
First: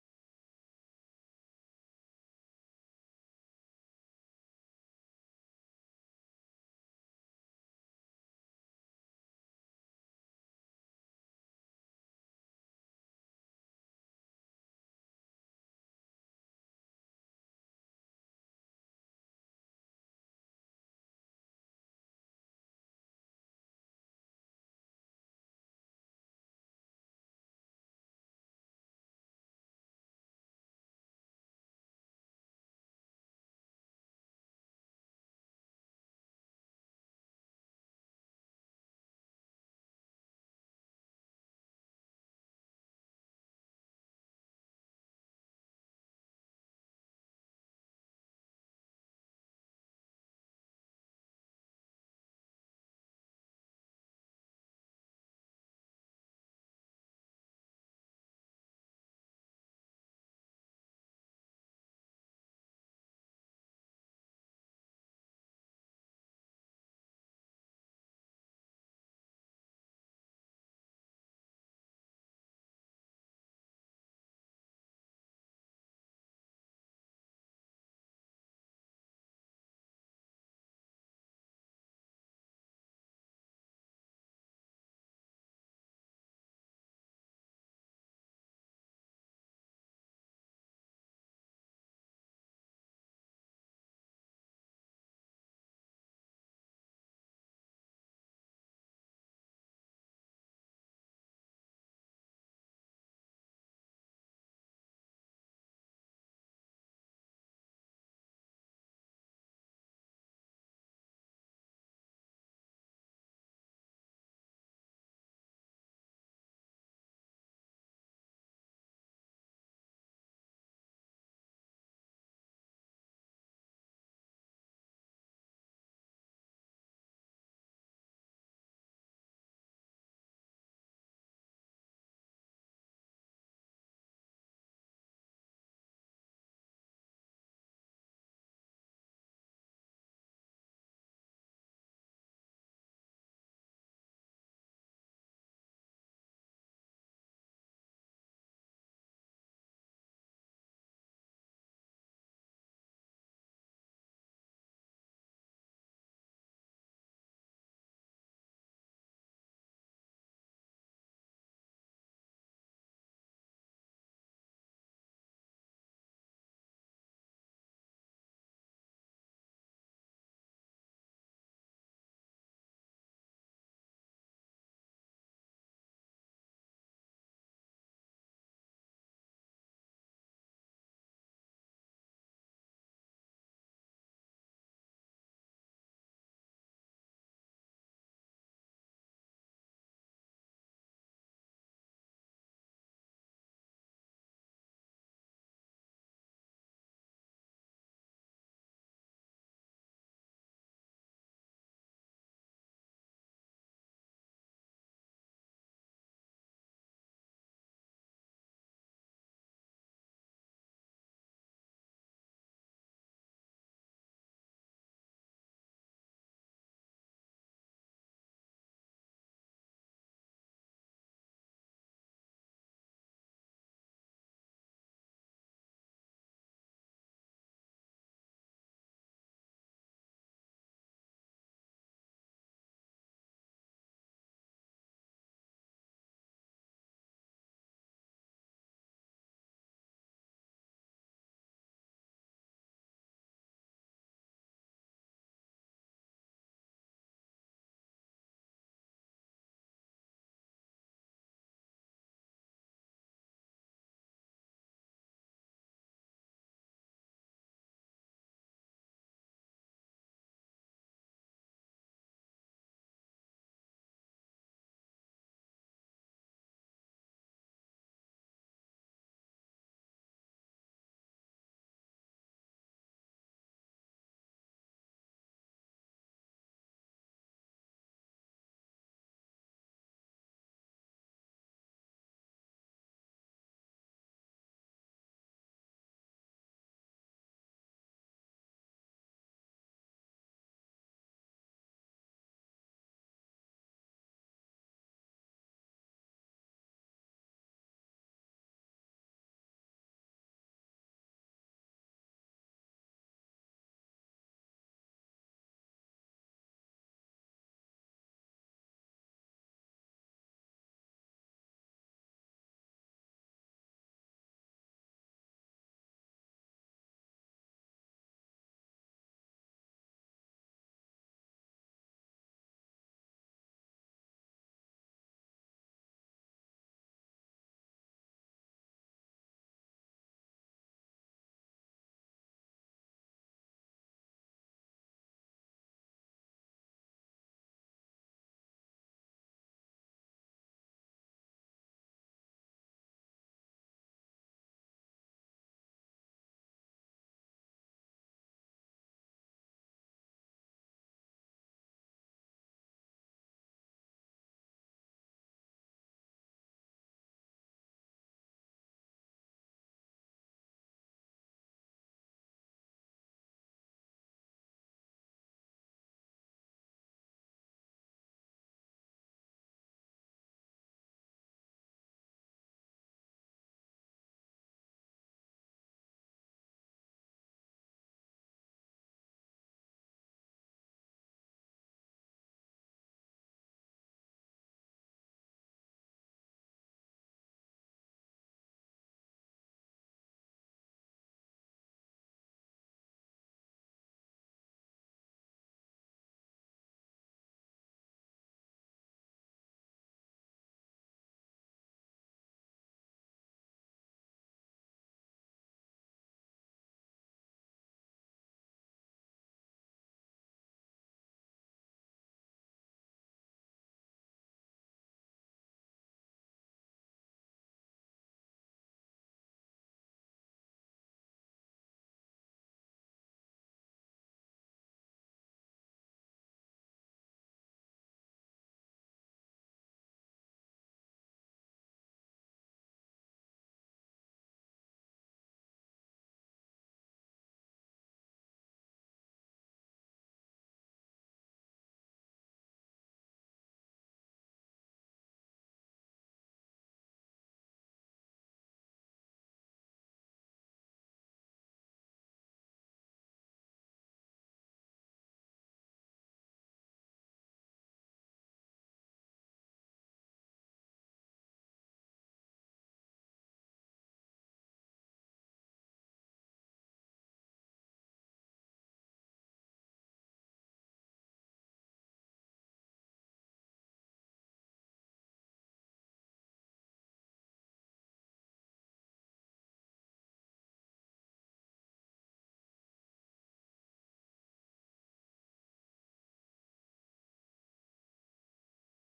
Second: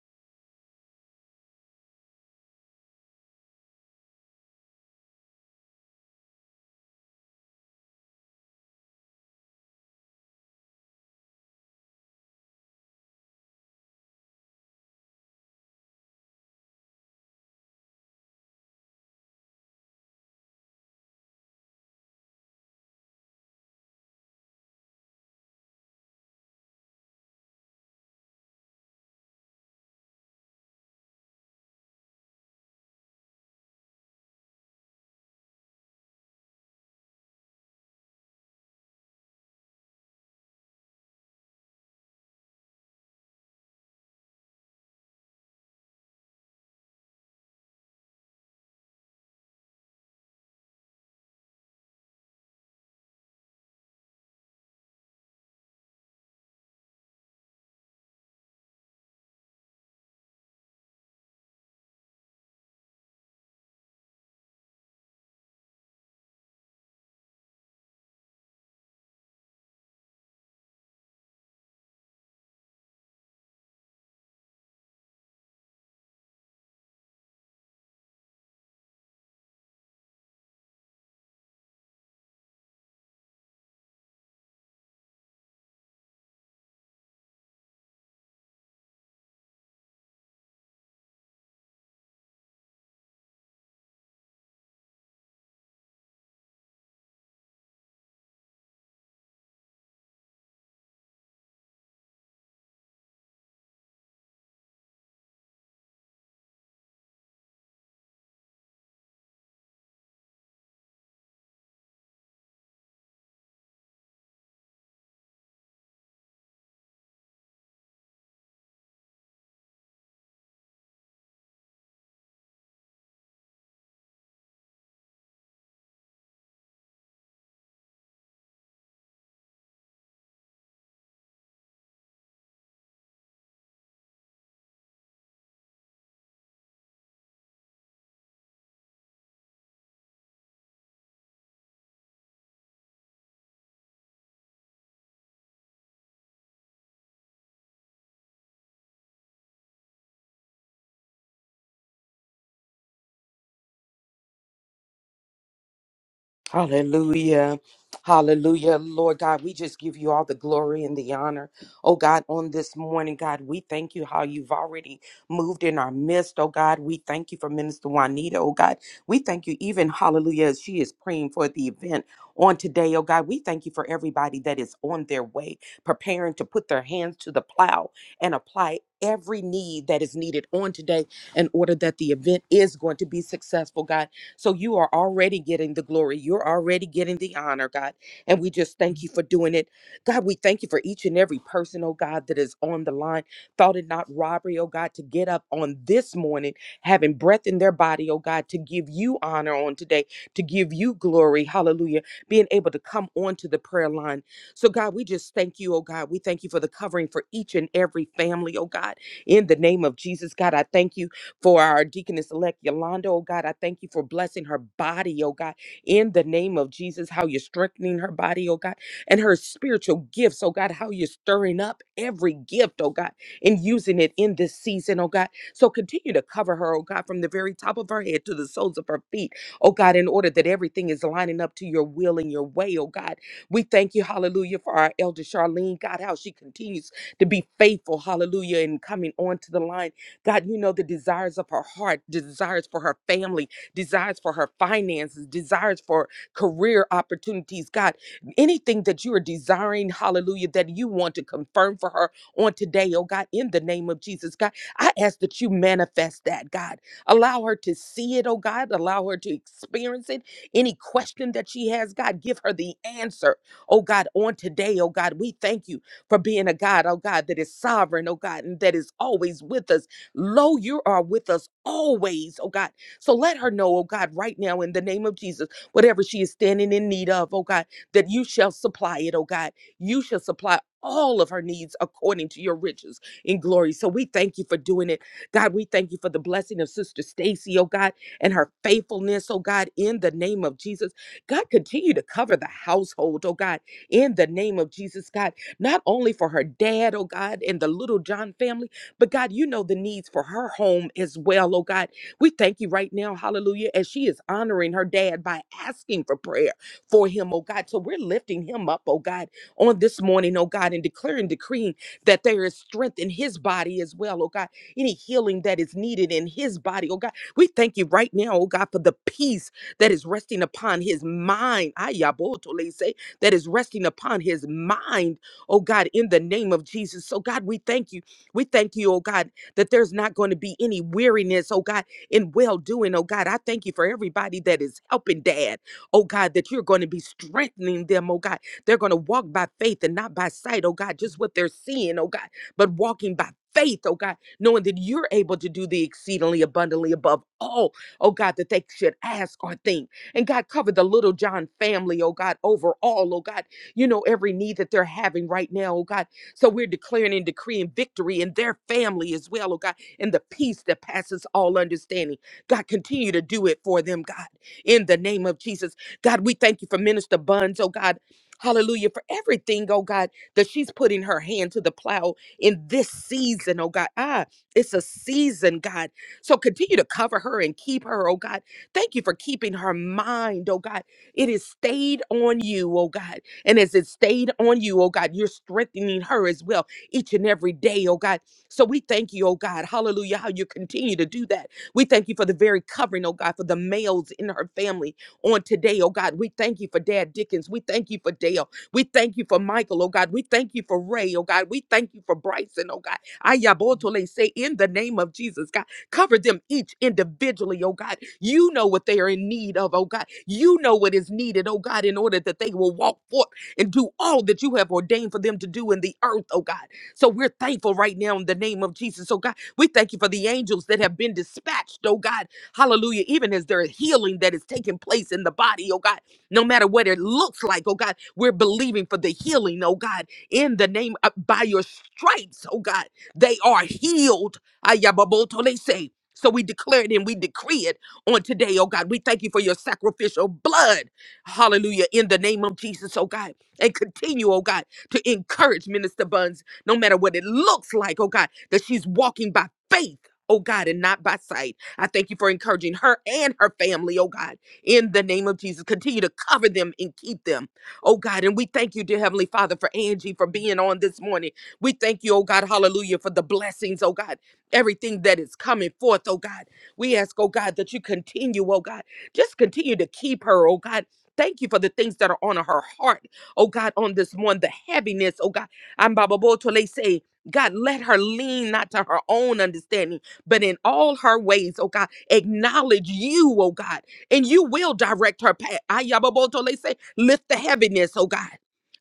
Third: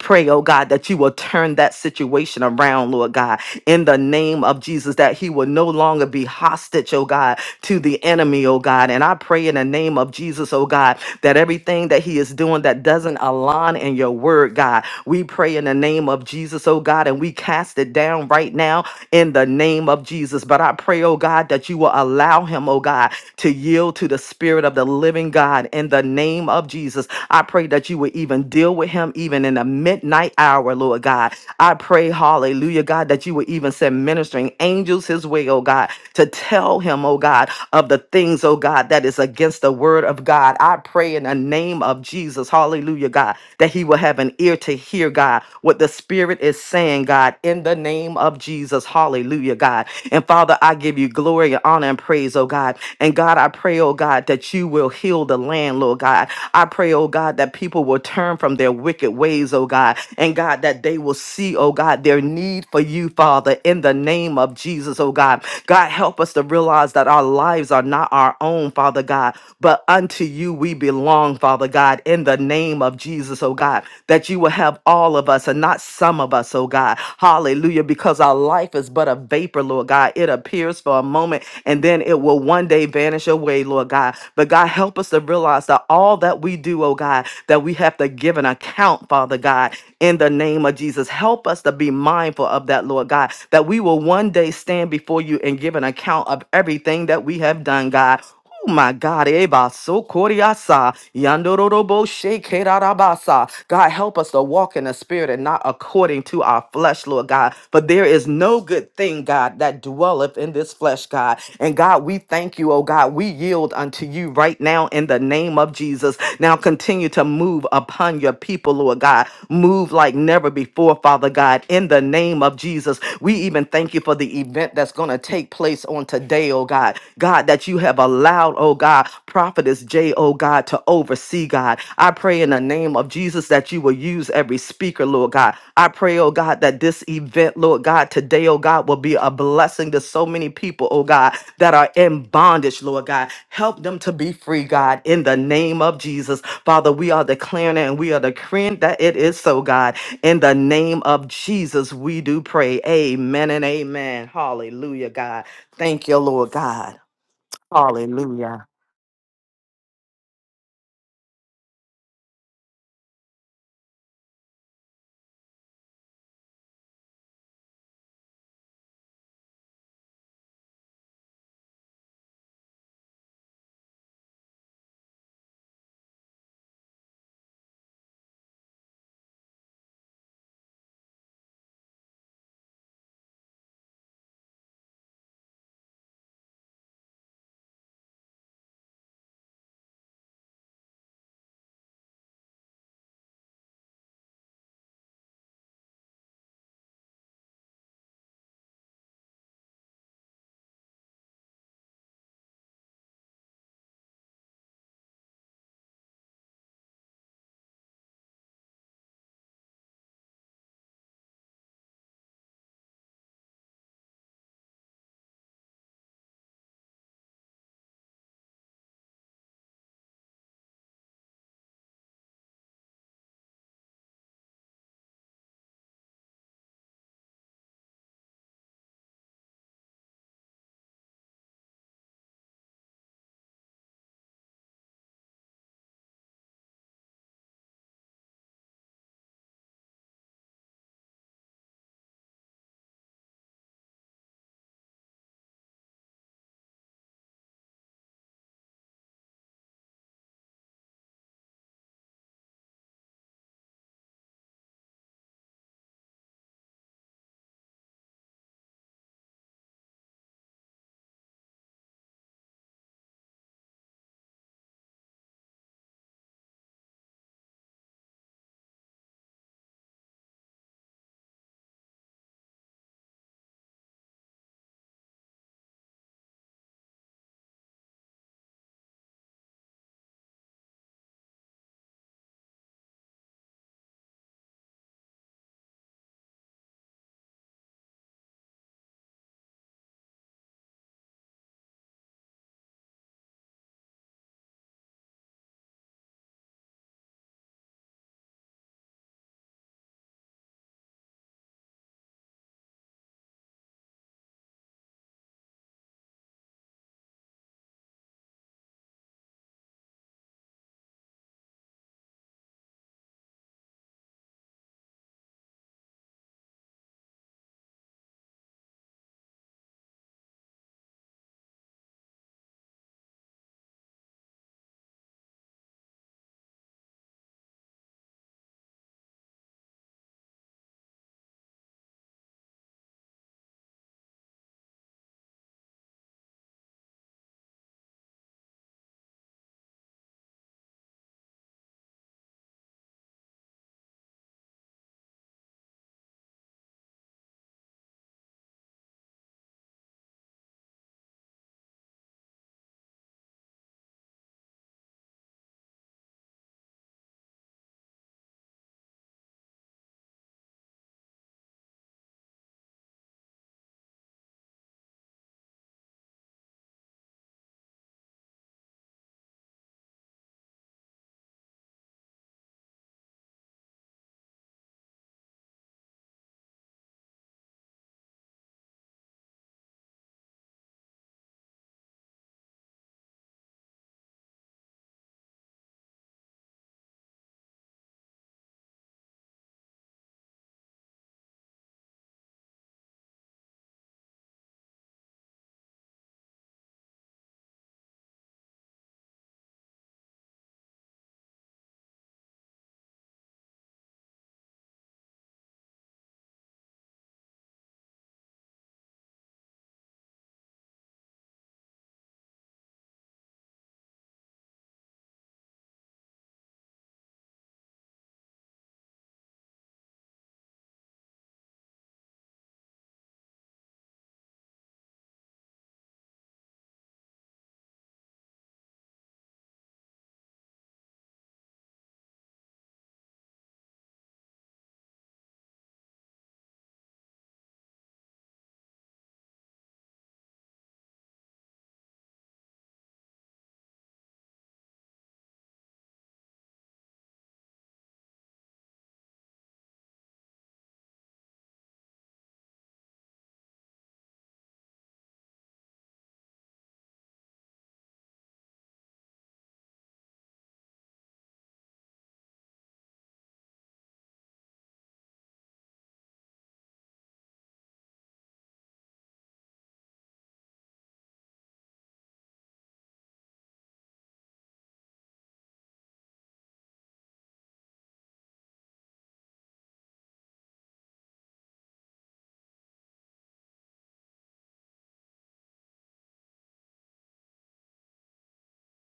B: pray, oh God, that you will turn that situation around, Lord God in the name of Jesus that he will no longer be hostage, oh God, to the enemy, oh God. And I pray in the name of Jesus, oh God, that everything that he is doing that doesn't align in your word, God, we pray in the name of Jesus, oh God, and we cast it down right now in the name of Jesus. But I pray, oh God, that you will allow him, oh God, to yield to the spirit of the living God in the name of Jesus. I pray that you would even deal with him even in the midnight hour, Lord God. I pray, hallelujah, God, that you would even send ministering angels his way, oh God, to tell him, oh God, of the things, oh God, that is against the word of God. I pray in the name of Jesus, hallelujah, God, that he will have an ear to hear, God, what the Spirit is saying, God, in the name of Jesus, hallelujah, God. And Father, I give you glory and honor and praise, oh God. And God, I pray, oh God, that you will heal the land, Lord God. I pray, oh God, that people will turn from their wicked ways, oh God. And God, that that they will see, oh God, their need for you, Father, in the name of Jesus, oh God. God, help us to realize that our lives are not our own, Father God, but unto you we belong, Father God, in the name of Jesus, oh God, that you will have all of us and not some of us, oh God. Hallelujah, because our life is but a vapor, Lord God. It appears for a moment and then it will one day vanish away, Lord God. But God, help us to realize that all that we do, oh God, that we have to give an account, Father. Father God, in the name of Jesus. Help us to be mindful of that, Lord God, that we will one day stand before you and give an account of everything that we have done, God. Oh my God, Eba so koriasa, yandorobo shekerarabasa. God, help us to walk in the spirit and not according to our flesh, Lord God. But there is no good thing, God, that dwelleth in this flesh, God. And God, we thank you, oh God. We yield unto you right now in the name of Jesus. Now continue to move upon your people, Lord God. Move like never before, Father God, in the name of Jesus. We even thank you for the event that's going to take place on today, oh God. God, that you have allowed, oh God, Prophetess J, oh God, to oversee, God. I pray in the name of Jesus that you will use every speaker, Lord God. I pray, oh God, that this event, Lord God, today, oh God, will be a blessing to so many people, oh God, that are in bondage, Lord God. Help them to be free, God, in the name of Jesus. Father, we are declaring and we are decreeing that it is so, God. In the name of Jesus, we do pray. Amen and amen. Hallelujah, God. Thank you, Lord God.
A: Hallelujah.
B: Hallelujah.
A: Hallelujah. Lord God, we just give you all the glory and the honor. Oh God, on this morning, God, we thank you how you've already moved in our midst. Oh God, we thank you for Minister Juanita. Oh God, we thank you even, hallelujah, as she is praying for the event on today. Oh God, we thank you for everybody that is on their way, preparing to put their hands to the plow and apply every need that is needed on today in order that the event is going to be successful, God. So you are already getting the glory. You're already getting the honor, God. And we just thank you for doing it. God, we thank you for each and every person, oh God, that is on the line. Thought it not robbery, oh God, to get up on this morning, having breath in their body, oh God, to give you honor on today, to give you glory. Hallelujah. Being able to come onto the prayer line. So, God, we just thank you, oh God. We thank you for the covering for each and every family, oh God. In the name of Jesus, God, I thank you for our deaconess elect Yolanda, oh God. I thank you for blessing her body, oh God, in the name of Jesus, how you're strengthening her body, oh God, and her spiritual gifts, oh God, how you're stirring up every gift, oh God, and using it in this season, oh God. So continue to cover her, oh God, from the very top of her head to the soles of her feet, oh God, in order that everything is lining up to your will and your way, oh God. We thank you, hallelujah, for our elder Charlene, God, how she continues to be faithful, hallelujah, and coming onto the line God, you know the desires of her heart, desires for her family, desires for her finances, desires for career opportunities. God, anything that you are desiring, hallelujah, that you want to confirm for her on today, oh God, in the name of Jesus, God, I ask that you manifest that, God. Allow her to see it, oh God, allow her to experience it. Any question that she has, God, give her the answer, oh God, on today, oh God. We thank you for being a God, oh God, that is sovereign, oh God, and that is always with us Lo, you are with us always, oh God. So let her know, oh God, right now in the name of Jesus, whatever she is standing in need of, oh God, that you shall supply it, oh God. You shall supply all of her needs according to your riches in glory. So we thank you for doing it. God, we thank you for the blessing of Sister Stacy, oh God, and her faithfulness, oh God, in the name of Jesus. God, continue to cover the household, oh God, in the name of Jesus, God, not only for her dad, oh God, and the little John family. But God, you know the needs for her home as well. Oh God, we thank you right now, hallelujah, as she is honoring her dad by asking for prayer for him, oh God. So we're lifting him up, oh God, on this morning, oh God, and declaring, decreeing that there is strength in his body as well, oh God. Any healing that is needed in his body, oh God. We thank you right now, oh God, for the peace that is resting upon his mind. Ayabotolese, That is resting upon his mind, oh God, in the name of Jesus. So God, we thank you. We thank you, oh God, that there's not going to be any weariness, oh God, in well doing, oh God. I thank you for everybody that is helping dad, oh God, that you're going to be strengthening them, oh God. They're going to walk by faith and not by sight, oh God, just what they're seeing, oh God, but walking by faith, oh God, knowing that you're able to do the exceedingly abundantly above all, oh God, that they should ask or think. And God, cover the little John family, oh God, overall, oh God, you know, every need that they're having right now, oh God. So we're declaring and decreeing victory in their family as well, oh God, and the peace that passes all understanding. God, continue to do it for them, God, in the name of Jesus. God, we thank you for Minister Buns, oh God. Hallelujah for everything, oh God, that she's putting her hand to the plow in this season, oh God. Ah, it's a season, God. So continue to cover her and keep her, oh God. Thank you for keeping her mind, oh God. It is stayed on you, oh God. And as it stayed on you, oh God, you're strengthening her as well each and every day, oh God. So we thank you, oh God, hallelujah, how you continue to do that. We thank you for the very covering, oh God, for the males in her family on today, oh God. We thank you for Dad Dickens. We thank you for Dale. We thank you for Michael, oh God. We thank you for Ray, oh God. We thank you for Bryson, oh God. Ayabotole, say in the name of Jesus, God, cover them each individually, oh God. You know what they are in need of, oh God. You know what is needed, oh God, in order that they will walk forth and do all that you have ordained for them to do in the earth, oh God. So we're thankful right now in the name of Jesus, oh God. We thank you for the angels that have been dispatched, oh God. Hallelujah. Even as there is healing that is taking place in the body, oh God, no matter what it looks like, oh God, we're believing for the healing, oh God, in the name of by your stripes, oh God. They are healed. Ayababotole say. So we declare it and we decree it on today, oh God. We thank you for your sacrificial blood. Hallelujah. In the name of Jesus, oh God. And continue, oh God, to encourage Minister Buns, no matter what it looks like, oh God, that she's walking by faith, oh God, and not by sight. I thank you for encouraging her and her family, oh God, in the name of Jesus. Continue to cover them and keep them, oh God. And we thank you, dear Heavenly Father, for Angie for being on this morning. We thank you, oh God, hallelujah, for the blessings, oh God, everything that is coming forth, oh God. We ask, oh God, that you continue, oh God, just continue to keep her, oh God. Thank you for the things that are on her heart oh God, on this one, the heaviness, oh God. I'm Baba Botole say, God, let her lean not to her own understanding, but in all her ways, oh God, acknowledge you, oh God, and you will direct her path. Ayababotole say, lift the heaviness, oh God.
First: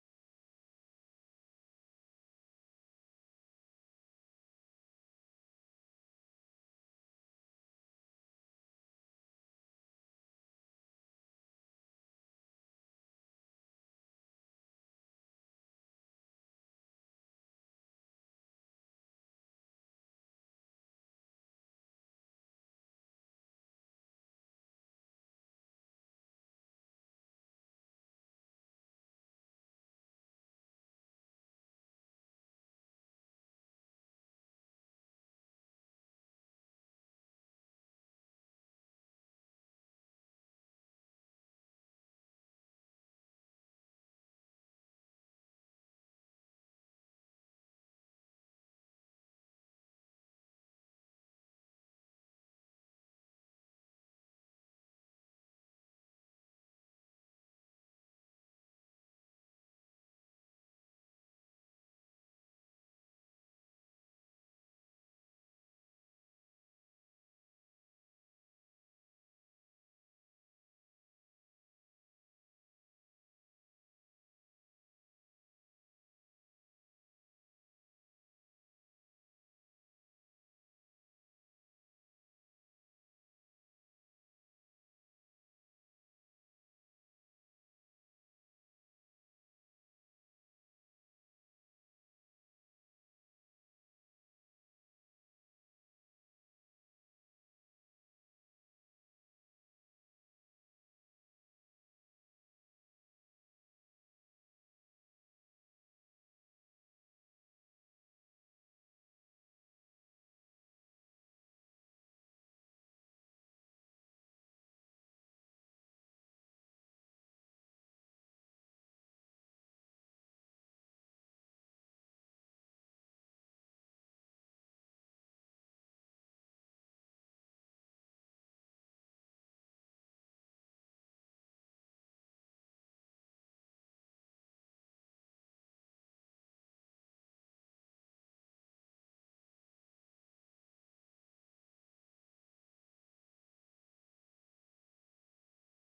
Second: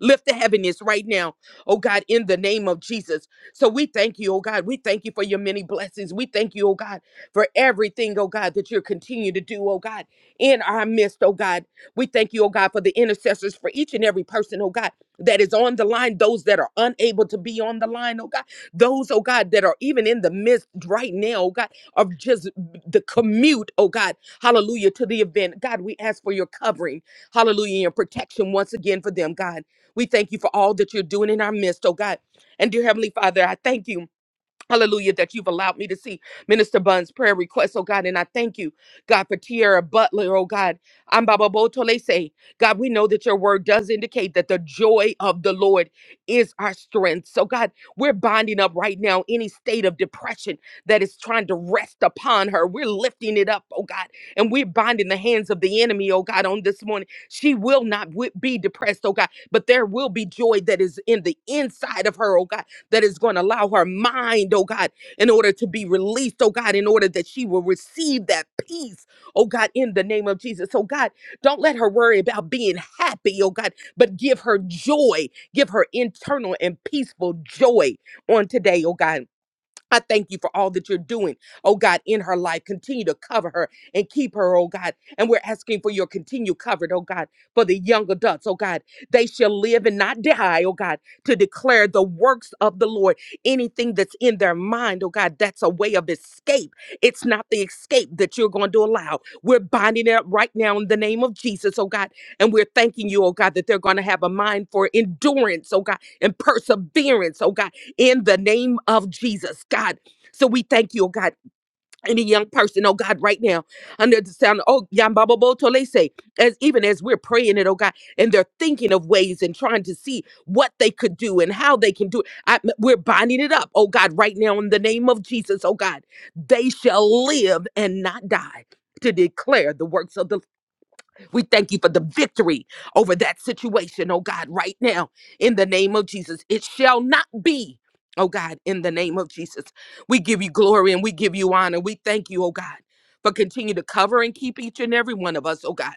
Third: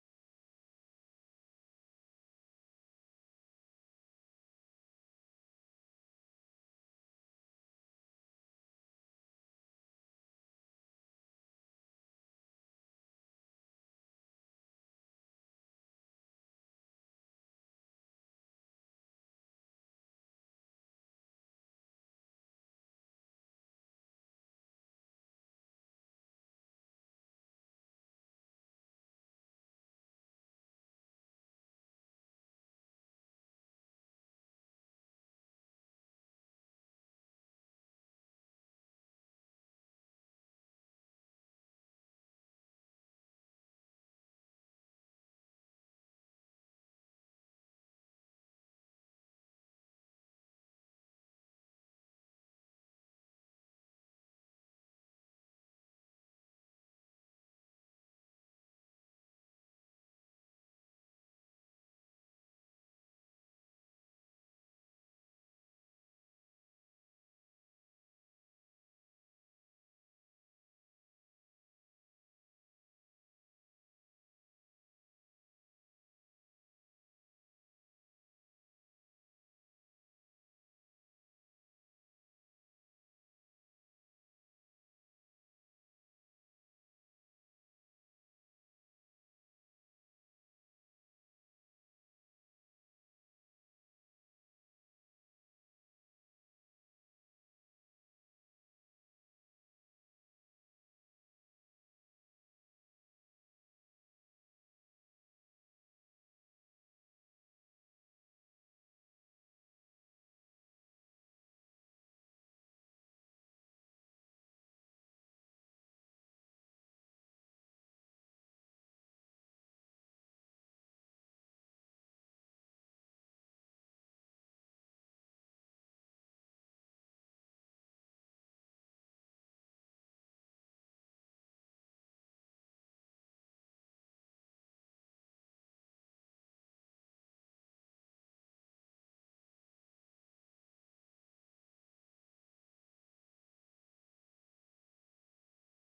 A: Lift the heaviness right now, oh God, in the name of Jesus. So we thank you, oh God. We thank you for your many blessings. We thank you, oh God, for everything, oh God, that you're continuing to do, oh God, in our midst, oh God. We thank you, oh God, for the intercessors for each and every person, oh God, that is on the line, those that are unable to be on the line, oh God, those, oh God, that are even in the midst right now, oh God, of just the commute, oh God, hallelujah, to the event. God, we ask for your covering, hallelujah, and your protection once again for them, God. We thank you for all that you're doing in our midst, oh God. And dear Heavenly Father, I thank you. Hallelujah, that you've allowed me to see Minister Bunn's prayer request, oh God. And I thank you, God, for Tierra Butler, oh God. I'm Baba Botolese. God, we know that your word does indicate that the joy of the Lord is our strength. So, God, we're binding up right now any state of depression that is trying to rest upon her. We're lifting it up, oh God. And we're binding the hands of the enemy, oh God, on this morning. She will not wi- be depressed, oh God, but there will be joy that is in the inside of her, oh God that is going to allow her mind, oh God, in order to be released, oh God, in order that she will receive that peace, oh God, in the name of Jesus. oh God, don't let her worry about being happy, oh God, but give her joy, give her internal and peaceful joy on today, oh God. I thank you for all that you're doing, oh God, in her life. Continue to cover her and keep her, oh God. And we're asking for your continued covered, oh God, for the young adults, oh God. They shall live and not die, oh God, to declare the works of the Lord. Anything that's in their mind, oh God, that's a way of escape. It's not the escape that you're going to allow. We're binding it up right now in the name of Jesus, oh God. And we're thanking you, oh God, that they're going to have a mind for endurance, oh God, and perseverance, oh God in the name of Jesus, God. So we thank you, oh God, any young person, oh God, right now, under the sound, oh Yambaba tolese, as even as we're praying it, oh God, and they're thinking of ways and trying to see what they could do and how they can do it. I, we're binding it up, oh God, right now in the name of Jesus, oh God. They shall live and not die to declare the works of the we thank you for the victory over that situation, oh God, right now, in the name of Jesus. It shall not be, oh God, in the name of Jesus. We give you glory and we give you honor. We thank you, oh God, for continue to cover and keep each and every one of us, oh God.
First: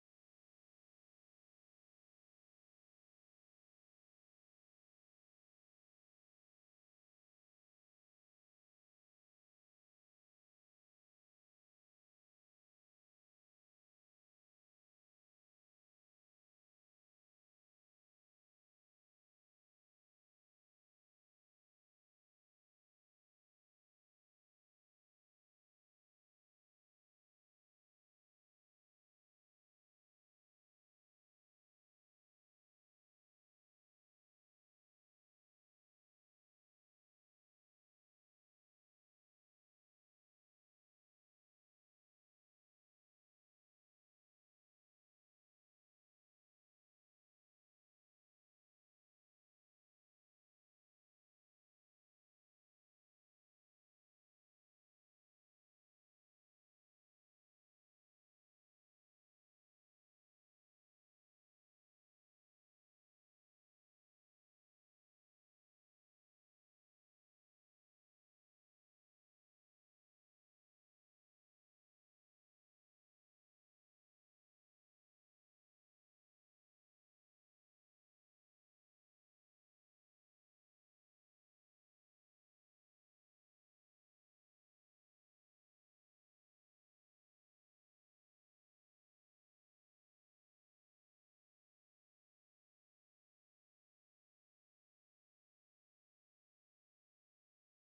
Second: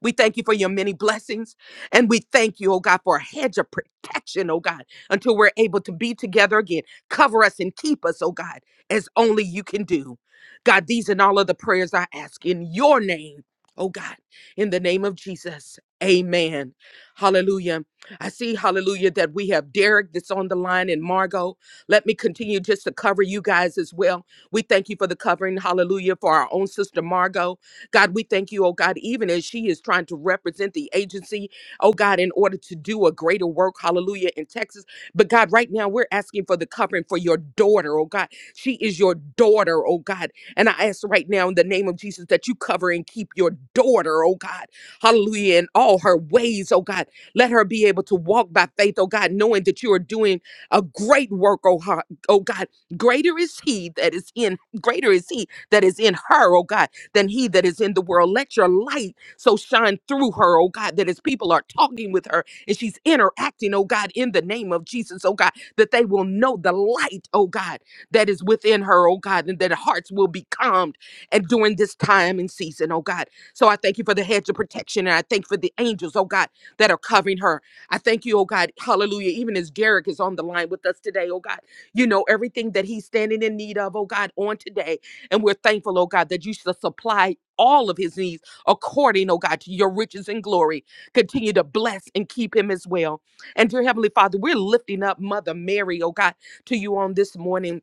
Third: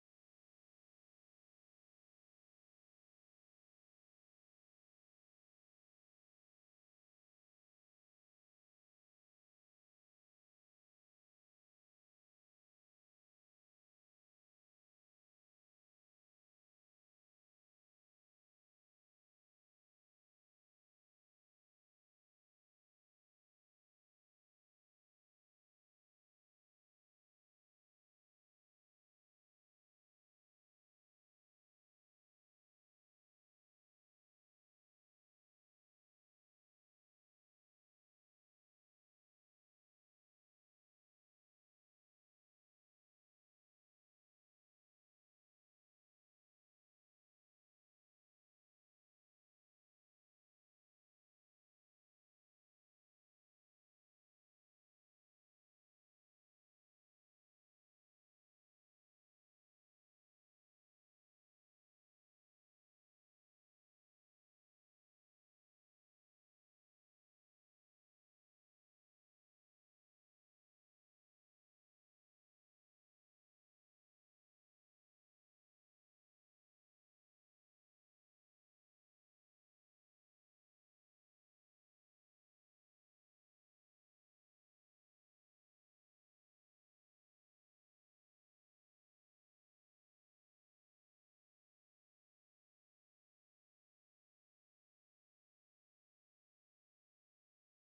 A: We thank you for your many blessings. And we thank you, oh God, for a hedge of protection, oh God, until we're able to be together again. Cover us and keep us, oh God, as only you can do. God, these and all of the prayers I ask in your name, oh God, in the name of Jesus. Amen. Hallelujah. I see, hallelujah, that we have Derek that's on the line and Margot. Let me continue just to cover you guys as well. We thank you for the covering, hallelujah, for our own sister Margot. God, we thank you, oh God, even as she is trying to represent the agency, oh God, in order to do a greater work, hallelujah, in Texas. But God, right now we're asking for the covering for your daughter, oh God. She is your daughter, oh God. And I ask right now in the name of Jesus that you cover and keep your daughter, oh God, hallelujah, in all her ways, oh God. Let her be able to walk by faith, oh God, knowing that you are doing a great work, oh, ho- oh God. Greater is He that is in, greater is He that is in her, oh God than he that is in the world. Let your light so shine through her, oh God, that as people are talking with her and she's interacting, oh God, in the name of Jesus, oh God, that they will know the light, oh God, that is within her, oh God, and that hearts will be calmed and during this time and season, oh God. So I thank you for the hedge of protection and I thank for the angels, oh God, that are covering her. I thank you, oh God, hallelujah, even as Derek is on the line with us today, oh God, you know everything that he's standing in need of, oh God, on today. And we're thankful, oh God, that you shall supply all of his needs according, oh God, to your riches and glory. Continue to bless and keep him as well. And dear Heavenly Father, we're lifting up Mother Mary, oh God, to you on this morning.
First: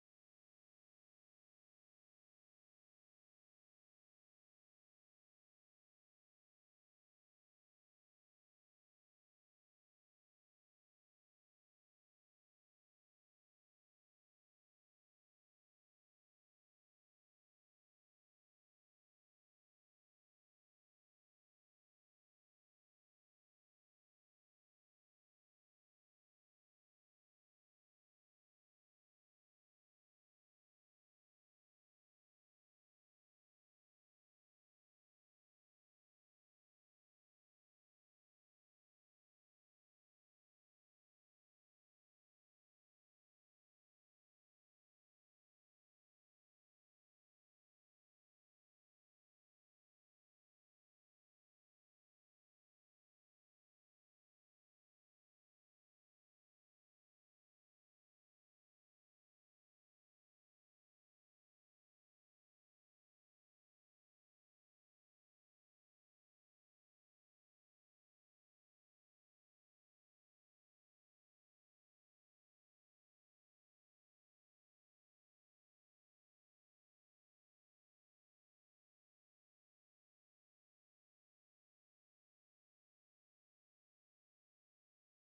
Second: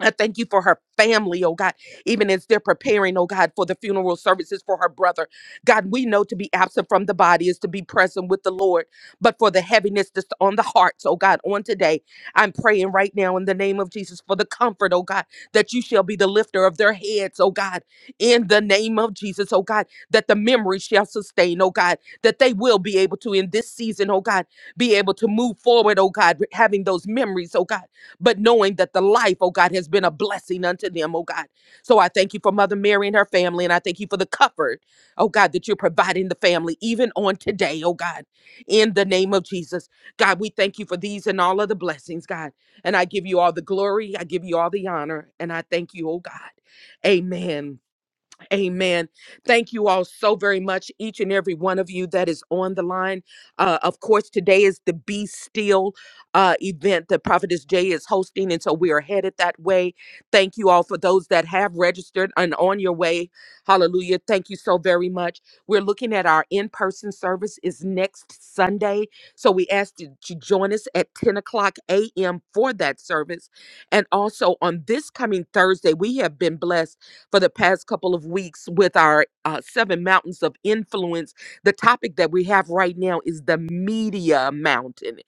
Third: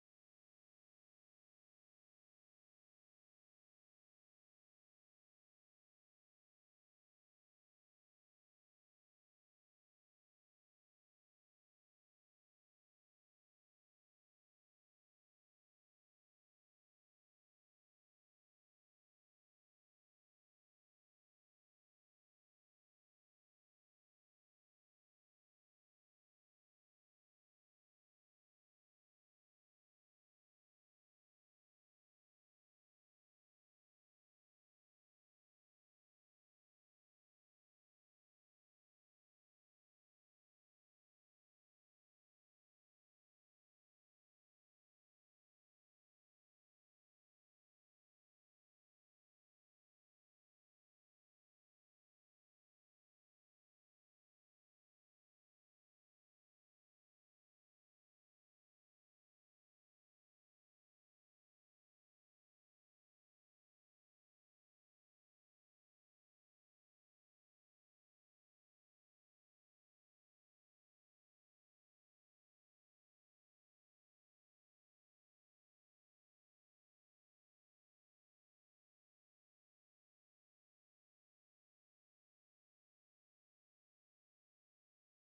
A: I thank you for her family, oh God, even as they're preparing, oh God, for the funeral services for her brother. God, we know to be absent from the body is to be present with the Lord, but for the heaviness that's on the hearts, oh God, on today, I'm praying right now in the name of Jesus for the comfort, oh God, that you shall be the lifter of their heads, oh God, in the name of Jesus, oh God, that the memory shall sustain, oh God, that they will be able to in this season, oh God, be able to move forward, oh God, having those memories, oh God but knowing that the life, oh God, has been a blessing unto them, oh God. So I thank you for Mother Mary and her family, and I thank you for the comfort, oh God, that you're providing the family even on today, oh God, in the name of Jesus. God, we thank you for these and all of the blessings, God. And I give you all the glory, I give you all the honor, and I thank you, oh God. Amen. Amen. Thank you all so very much, each and every one of you that is on the line. Uh, of course, today is the Be Still uh, event that Prophetess Jay is hosting, and so we are headed that way. Thank you all for those that have registered and on your way. Hallelujah. Thank you so very much. We're looking at our in-person service is next Sunday, so we ask you to join us at 10 o'clock a.m. for that service. And also on this coming Thursday, we have been blessed for the past couple of weeks with our uh, seven mountains of influence. The topic that we have right now is the media mountain.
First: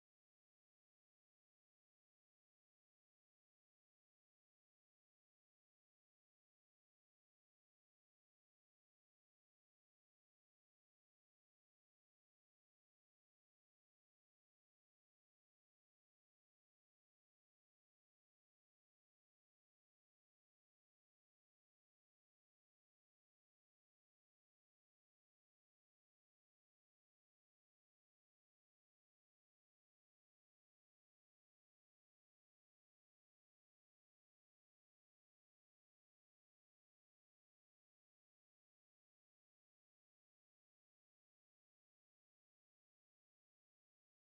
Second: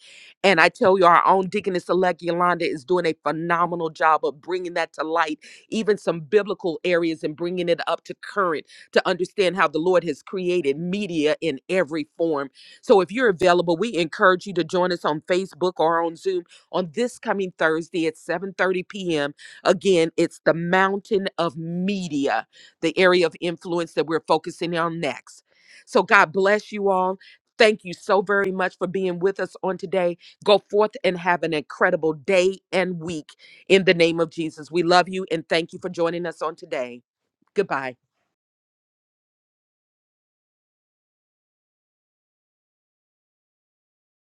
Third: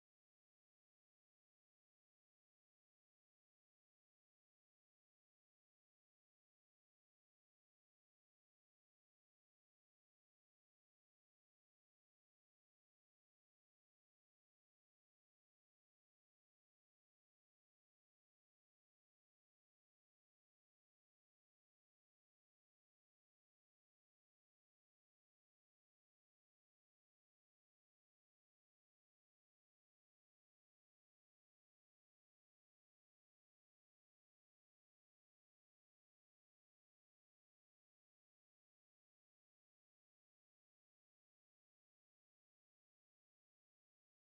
A: And I tell you, our own Deaconess Elect Yolanda is doing a phenomenal job of bringing that to light, even some biblical areas and bringing it up to current to understand how the Lord has created media in every form. So if you're available, we encourage you to join us on Facebook or on Zoom on this coming Thursday at 7:30 p.m Again, it's the mountain of media, the area of influence that we're focusing on next. So, God bless you all. Thank you so very much for being with us on today. Go forth and have an incredible day and week in the name of Jesus. We love you and thank you for joining us on today. Goodbye.